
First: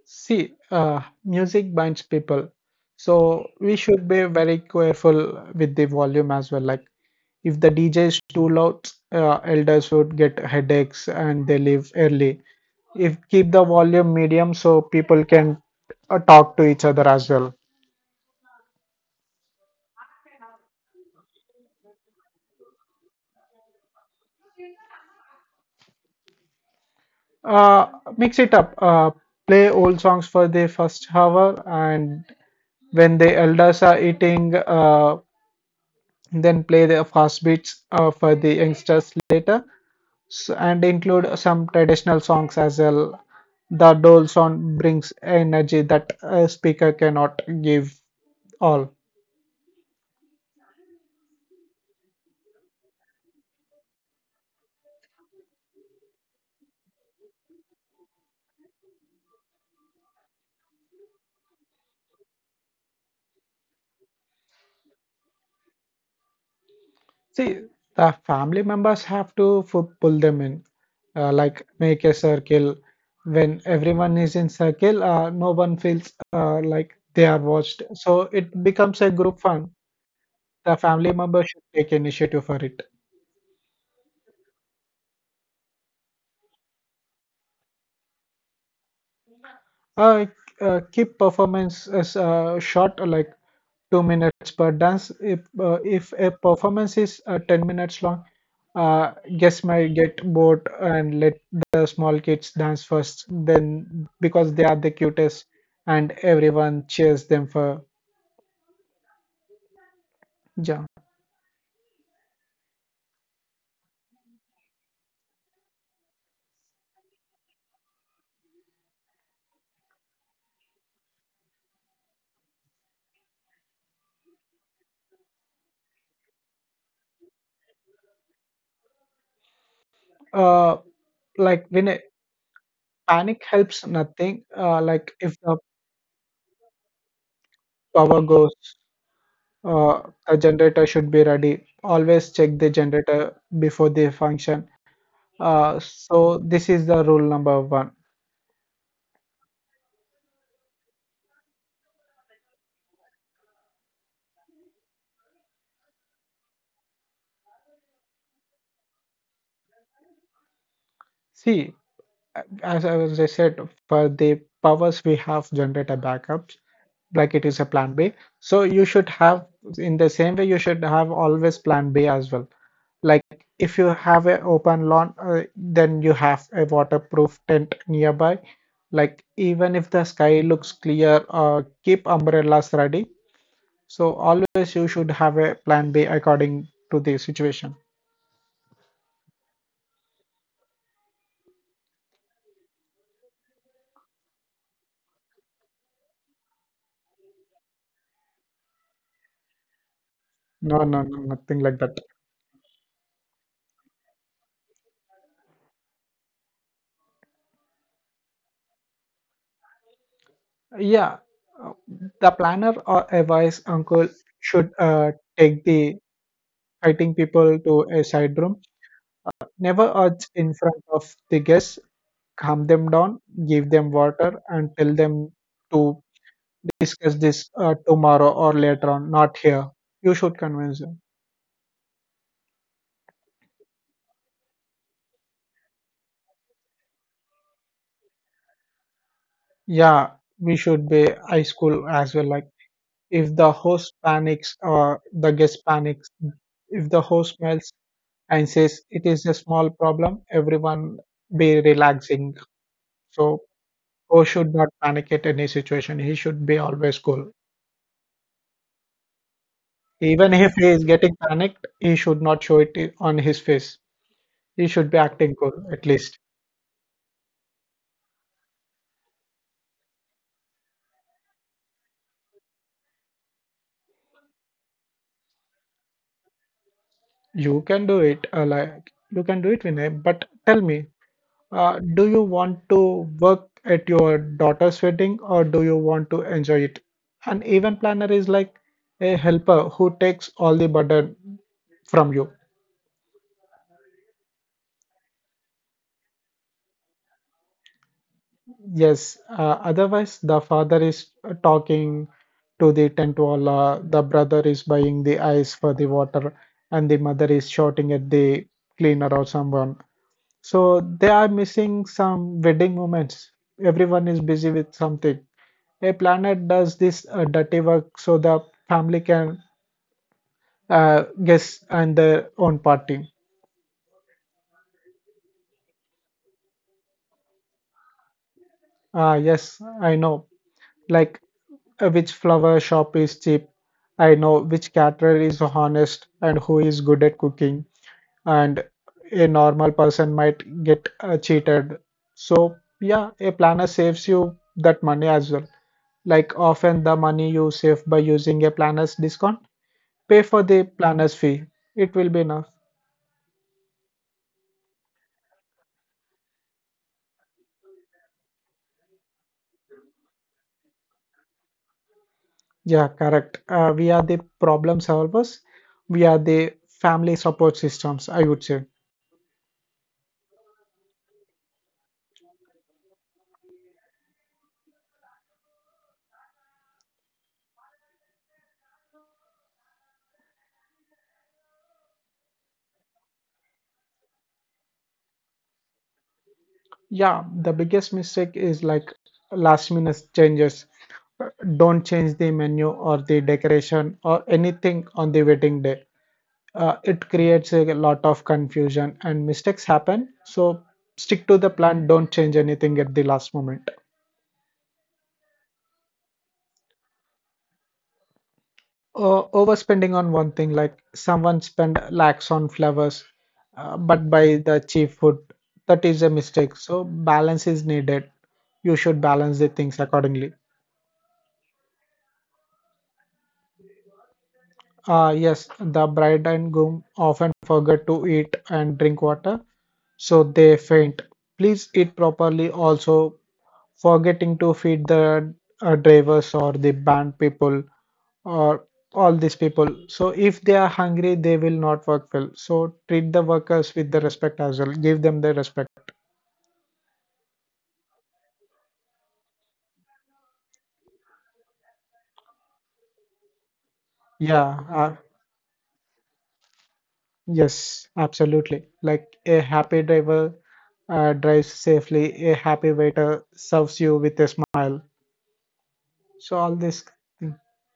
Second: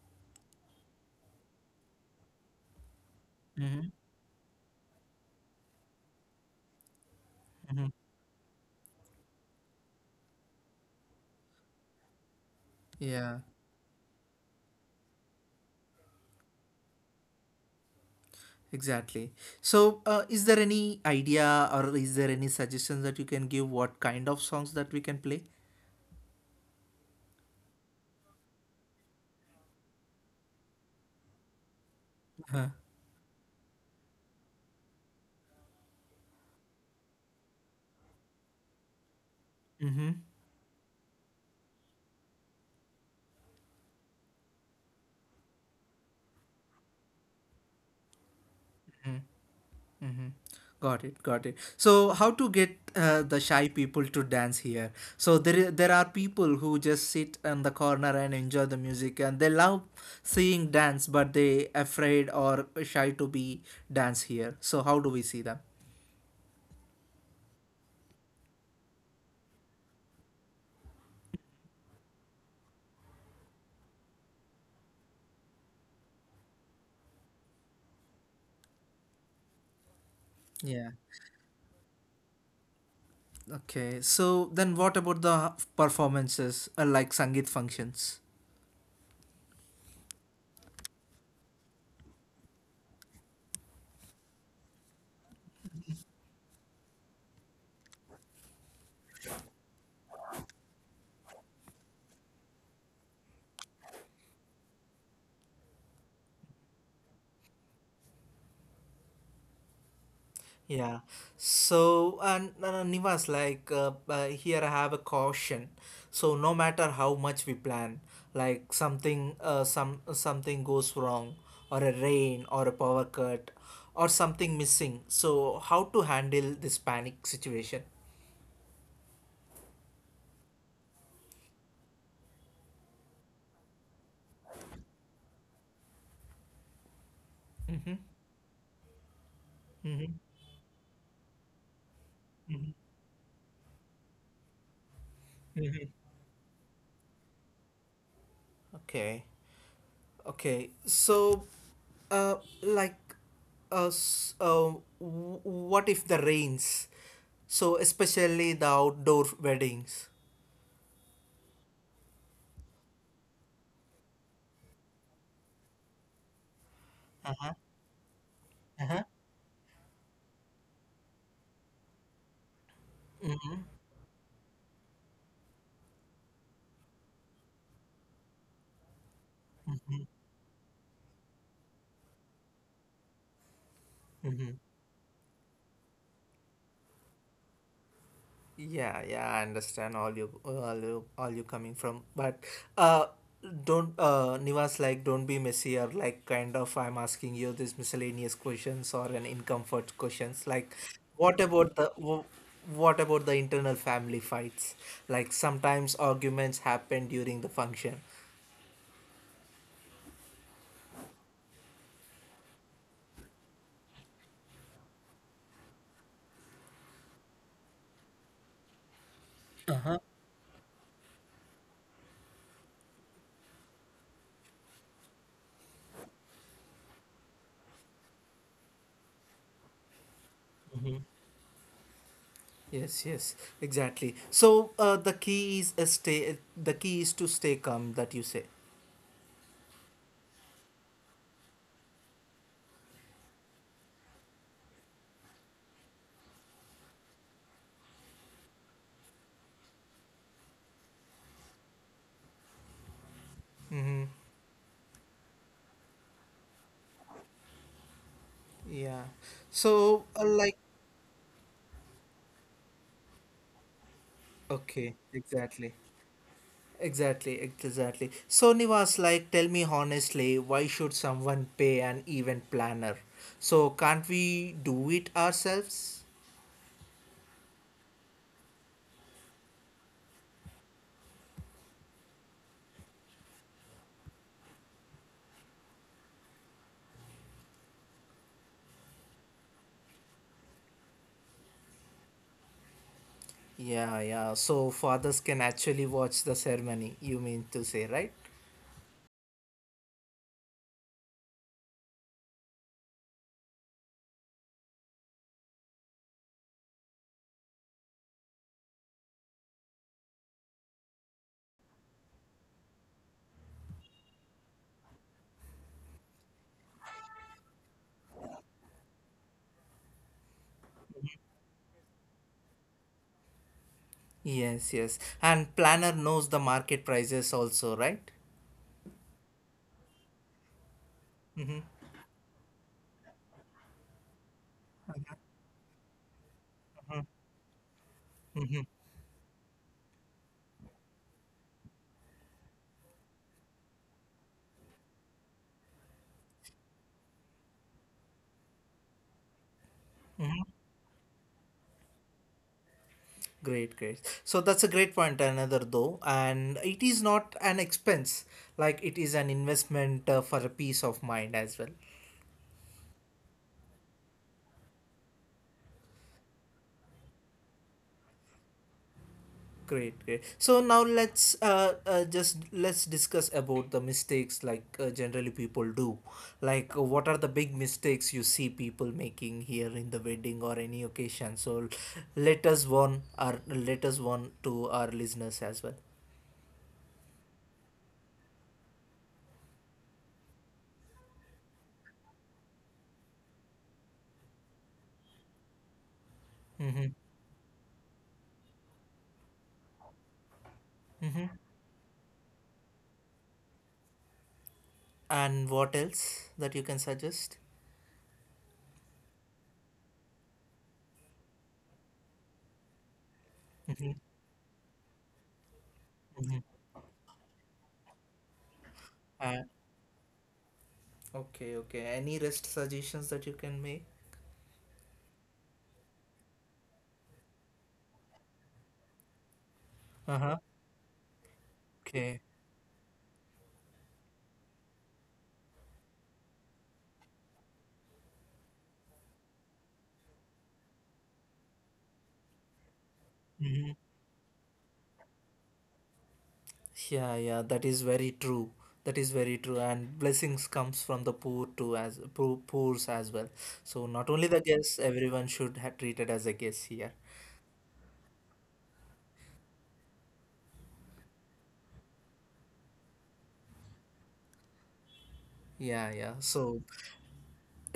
S2: See, music binds people, so we
S1: Mm-hmm,
S2: should be very careful with the volume as well. Like, if the
S1: mm-hmm.
S2: DJ is too loud, elders would get headaches and they leave early. If
S1: Yeah,
S2: keep the volume medium, so people can talk to each other as well.
S1: exactly. So, is there any idea or is there any suggestions that you can give what kind of songs that we can play?
S2: Uh, Mix it up. Play old songs for the first hour, and when the elders are eating, then play the fast beats for the youngsters later.
S1: Mm-hmm.
S2: And include some traditional songs as well. The dole sound brings energy that a speaker cannot give all.
S1: Mhm. Got it, got it. So, how to get the shy people to dance here? So there, there are people who just sit in the corner and enjoy the music, and they love seeing dance, but they afraid or shy to be dance here. So how do we see them?
S2: See, the family members have to pull them in, like make a circle. When everyone is in circle, no one feels like they are watched. So it becomes a group fun. The
S1: Yeah.
S2: family members should take initiative for it.
S1: Okay. So then, what about the performances, like Sangeet functions?
S2: Uh, Keep performance as short, like 2 minutes per dance. If a performance is 10 minutes long, uh, guests might get bored. And let the small kids dance first. Then because they are the cutest, and everyone cheers them for jump.
S1: Yeah. So, and Nivas, like here I have a caution. So no matter how much we plan, like something, something goes wrong, or a rain, or a power cut, or something missing. So how to handle this panic situation?
S2: Uh, like when a panic helps nothing. Like if the power goes, uh, a generator should be ready. Always check the generator before the function. So this is the rule number one.
S1: Okay. Okay. So, uh, like, uh, s- uh, what if the rains? So especially the outdoor weddings.
S2: See, as I said, for the powers we have generate a backups, like it is a plan B. So you
S1: Uh-huh.
S2: should have In the same way you should have always plan B as well. Like if you have a open lawn, then you have a waterproof tent nearby. Like even if the sky looks clear, keep umbrellas ready. So always you should have a plan B according to the situation.
S1: Yeah, yeah, I understand all you coming from, but uh, don't Nivas like don't be messy or like kind of I'm asking you these miscellaneous questions or an incomfort questions like
S2: No, no, no,
S1: what
S2: nothing
S1: about
S2: like
S1: the
S2: that.
S1: wh- what about the internal family fights? Like sometimes arguments happen during the function.
S2: Yeah, uh, the planner or a wise uncle should take the fighting people to a side room. Never
S1: Uh-huh.
S2: urge in front of the guests. Calm them down, give them water, and tell them to discuss this tomorrow or later on, not here. You should convince them.
S1: Yes, yes, exactly. So the key is a stay. The key is to stay calm. That you say.
S2: Yeah, we should be high school as well. Like if the host panics or the guest panics, if the host smells and says it is a small problem, everyone be relaxing, so
S1: Mm-hmm.
S2: o should not panic at any situation. He should be always cool.
S1: Yeah. So
S2: Even if he is getting panicked, he should not show it on his face. He should be
S1: Okay,
S2: acting cool
S1: exactly.
S2: at least.
S1: Exactly, exactly. So Nivas, like, tell me honestly, why should someone pay an event planner? So can't we do it ourselves?
S2: You can do it, like you can do it, Vinay, but tell me, do you want to work at your daughter's wedding or do you want to enjoy it? An event planner is like a helper who takes all the burden from you.
S1: Yeah, yeah. So fathers can actually watch the ceremony, you mean to say, right?
S2: Yes, otherwise the father is talking to the tent walla, the brother is buying the ice for the water, and the mother is shouting at the cleaner or someone. So they are missing some wedding moments. Everyone is busy with something. A planet does this dirty work so the family can guess and their own party.
S1: Yes, yes. And planner knows the market prices also, right?
S2: Ah, yes, I know. Like which flower shop is cheap. I know which caterer is honest and who is good at cooking. And a normal person might get cheated. So, yeah, a planner saves you that money as well. Like often the money you save by using a planner's discount, pay for the planner's fee. It will be enough.
S1: Great, great. So that's a great point, another though. And it is not an expense, like it is an investment for a peace of mind as well.
S2: Yeah, correct. We are the problem solvers. We are the family support systems, I would say.
S1: Great, great. So now let's just let's discuss about the mistakes like generally people do. Like what are the big mistakes you see people making here in the wedding or any occasion? So let us warn to our listeners as well.
S2: Yeah, the biggest mistake is like last minute changes. Don't change the menu or the decoration or anything on the wedding day. It creates a lot of confusion and mistakes happen. So stick to the plan, don't change anything at the last moment.
S1: And what else that you can suggest?
S2: Overspending on one thing, like someone spent lakhs on flowers,
S1: Mm-hmm,
S2: but buy the cheap food, that is a
S1: mm-hmm.
S2: mistake. So balance is needed. You should balance
S1: Uh,
S2: the things accordingly.
S1: okay, okay. Any rest suggestions that you can make?
S2: Ah, yes, the bride and groom often forget to eat and drink water, so
S1: Uh-huh.
S2: they faint. Please eat
S1: Okay.
S2: properly, also forgetting to feed the drivers or the band people or all these people. So if they are hungry, they will not work well. So treat the workers with the respect as well. Give them the respect.
S1: Yeah, yeah, that is very true. That is very true, and blessings comes from the poor too, as poor, poors as well. So not only the
S2: Yeah,
S1: guests, everyone should have treated as a guest here.
S2: yes, absolutely. Like a happy driver drives safely, a happy waiter serves you with a smile.
S1: Yeah, yeah.
S2: So all
S1: So
S2: this,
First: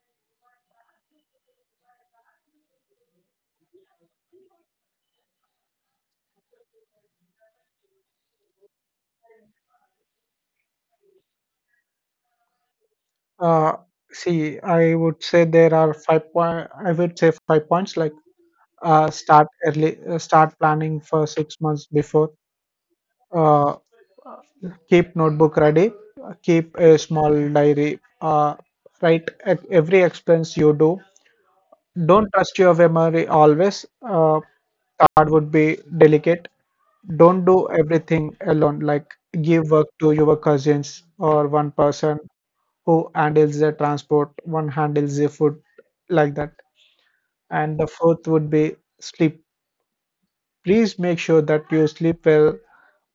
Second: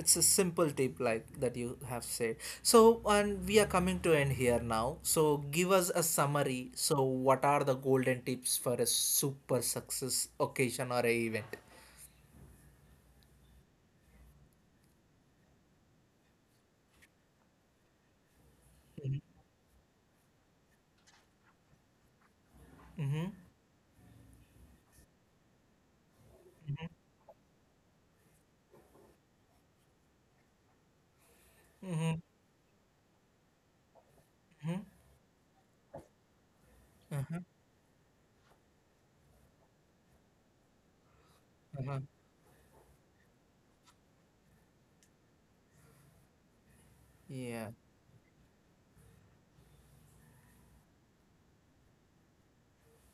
S1: it's a simple tip like that you have said. So and we are coming to end here now. So give us a summary. So what are the golden tips for a super success occasion or a event?
S2: uh, see, I would say there are 5 point. I would say 5 points like start early, start planning for 6 months before.
S1: Mm-hmm.
S2: Uh, keep notebook ready. Keep a small diary. Write every expense you do.
S1: Mm-hmm.
S2: Don't trust your memory always. Third would be delicate. Don't do everything alone, like give work to your cousins or one
S1: Uh-huh.
S2: person who handles the transport, one handles the food, like that.
S1: Yeah.
S2: And the fourth would be sleep. Please make sure that you sleep well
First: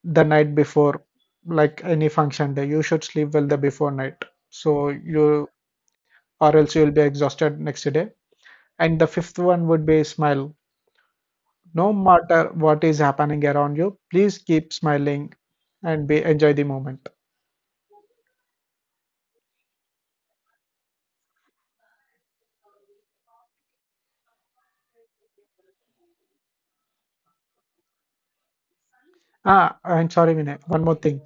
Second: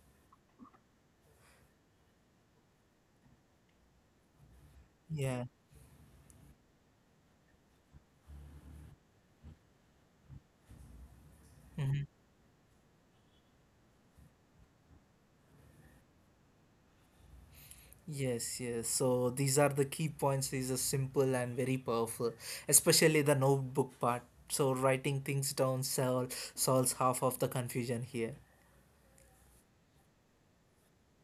S2: the night before, like any function day. You should sleep well the before night. So
S1: Yeah.
S2: you, or else you'll be exhausted next day. And the fifth one would be smile. No
S1: Mm-hmm.
S2: matter what is happening around you, please keep smiling and be enjoy the moment.
S1: Yes, yes. So these are the key points. These are simple and very powerful, especially the notebook part. So writing things down solves half of the confusion here.
S2: Ah, I'm sorry, Vinay. One more thing.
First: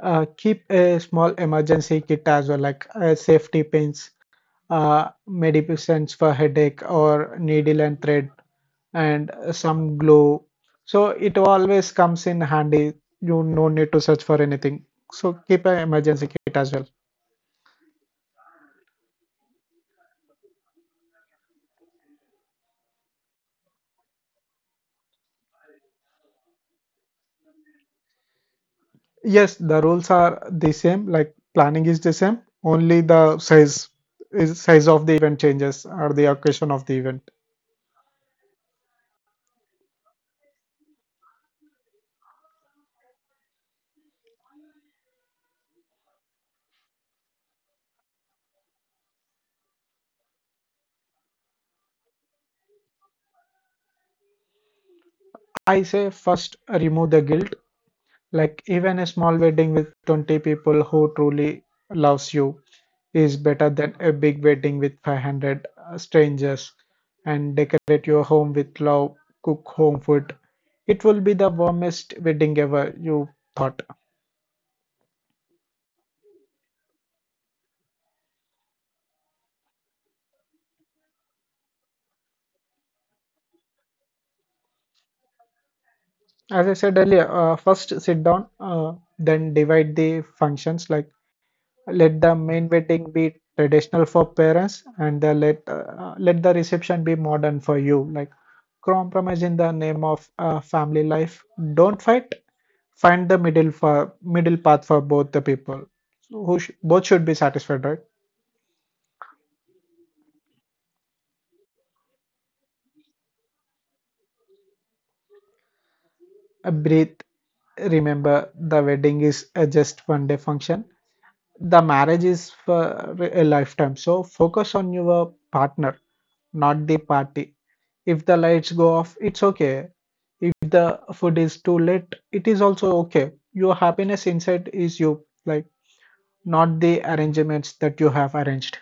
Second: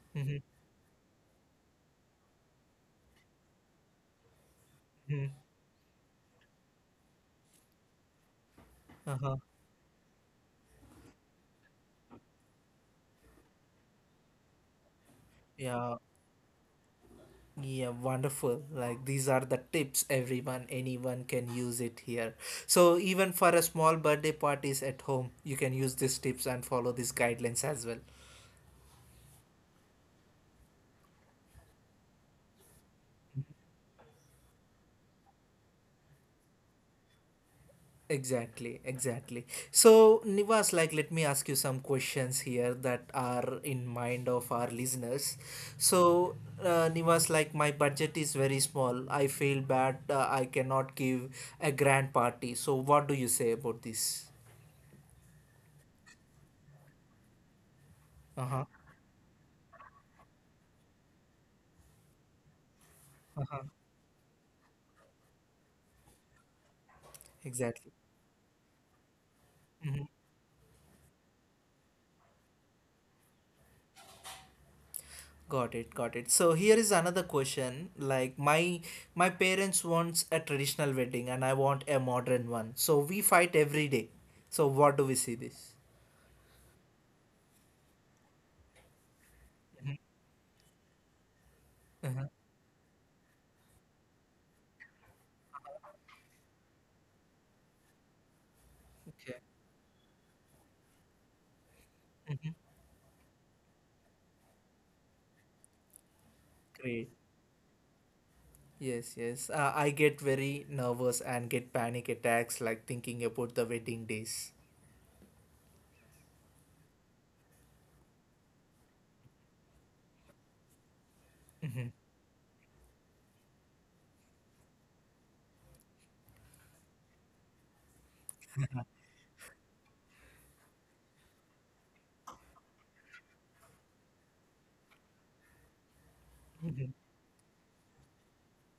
S2: Uh,
S1: Mm-hmm,
S2: keep a small emergency kit as well, like safety pins,
S1: mm-hmm.
S2: medications for headache or needle and thread, and
S1: Uh-huh.
S2: some glue. So it always comes in handy. You no need to search for anything. So keep an
S1: Yeah.
S2: emergency kit as well.
S1: Yeah, wonderful. Like these are the tips everyone, anyone can use it here. So even for a small birthday parties at home, you can use these tips and follow these guidelines as well.
S2: Yes, the rules are the same, like planning is the same, only the size is size of the event changes or the occasion of the event.
S1: Exactly, exactly. So, Nivas, like, let me ask you some questions here that are in mind of our listeners. So, Nivas, like, my budget is very small. I feel bad. I cannot give a grand party. So, what do you say about this?
S2: I say first remove the guilt,
S1: Uh
S2: like
S1: huh.
S2: even a small wedding with 20 people who truly loves you is better than a big wedding with 500 strangers, and
S1: Exactly.
S2: decorate your home with love, cook home food. It will be the warmest wedding ever you thought.
S1: Got it, got it. So here is another question. Like my parents wants a traditional wedding and I want a modern one. So we fight every day. So what do we see this?
S2: As I said earlier, first sit down, then divide the functions. Like let
S1: Uh-huh.
S2: the main wedding be traditional for parents, and the let let the reception be modern for you. Like
S1: Okay.
S2: compromise in the name of family life. Don't fight. Find the middle for middle path for both the people. So
S1: Great.
S2: both should be satisfied, right?
S1: Yes, yes. I get very nervous and get panic attacks like thinking about the wedding days.
S2: Breathe. Remember, the wedding is just 1 day function. The marriage is for a lifetime, so focus on your partner, not the party. If the lights go off, it's okay. If the food is too late, it is also okay. Your happiness inside is you, like not the arrangements that you have arranged.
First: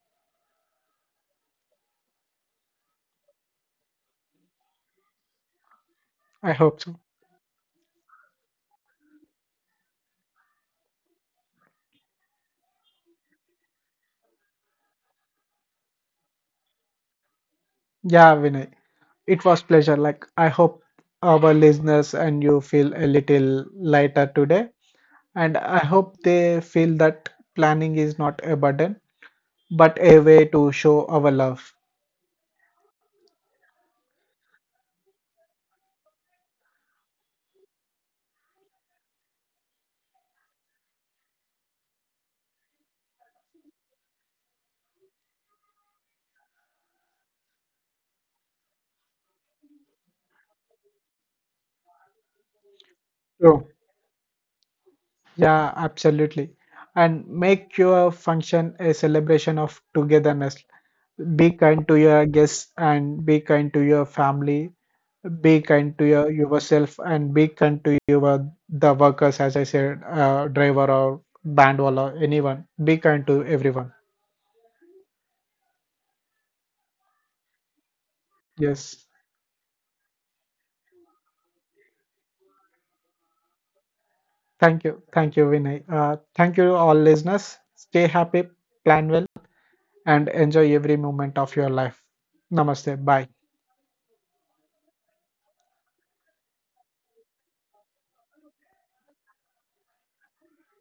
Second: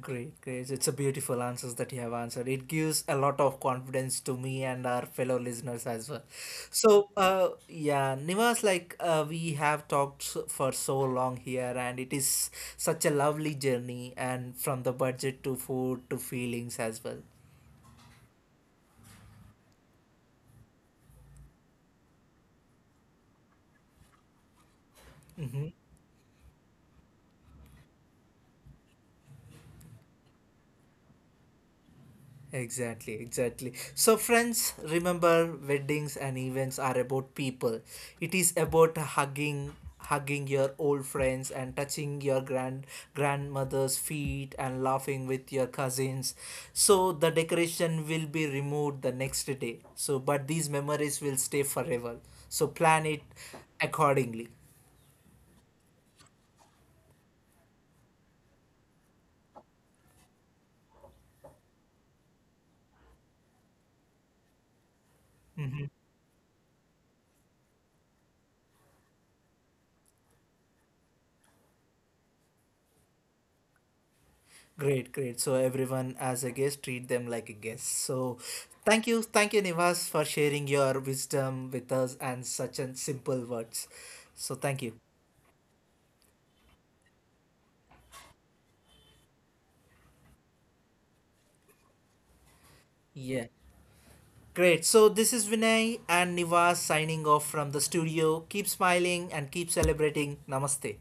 S1: Great, great. It's a beautiful answers that you have answered. It gives a lot of confidence to me and our fellow listeners as well.
S2: I hope so.
S1: So, yeah, Nivas, like we have talked for so long here, and it is such a lovely journey, and from the budget to food to feelings as well.
S2: Yeah, Vinay, it was pleasure. Like I hope our listeners and you feel a little lighter today, and
S1: Mhm.
S2: I hope they feel that planning is not a burden, but a way to show our love.
S1: Exactly, exactly. So, friends, remember weddings and events are about people. It is about hugging your old friends and touching your grandmother's feet and laughing with your cousins, so the decoration will be removed the next day, so but these memories will stay forever, so plan it
S2: True.
S1: accordingly.
S2: Yeah, absolutely. And make your function a celebration of togetherness. Be kind to your guests and be kind to your family. Be kind to yourself and be kind to your the workers, as I said, driver or bandwall or anyone. Be kind to everyone.
S1: Great, great. So everyone as a guest, treat them like a guest. So
S2: Yes.
S1: thank you, Nivas, for sharing your wisdom with us and such an simple words. So thank you.
S2: Thank you. Thank you, Vinay. Thank you, all listeners. Stay happy, plan well, and enjoy every moment of your life. Namaste.
S1: Yeah.
S2: Bye.
S1: Great. So this is Vinay and Nivas signing off from the studio. Keep smiling and keep celebrating. Namaste.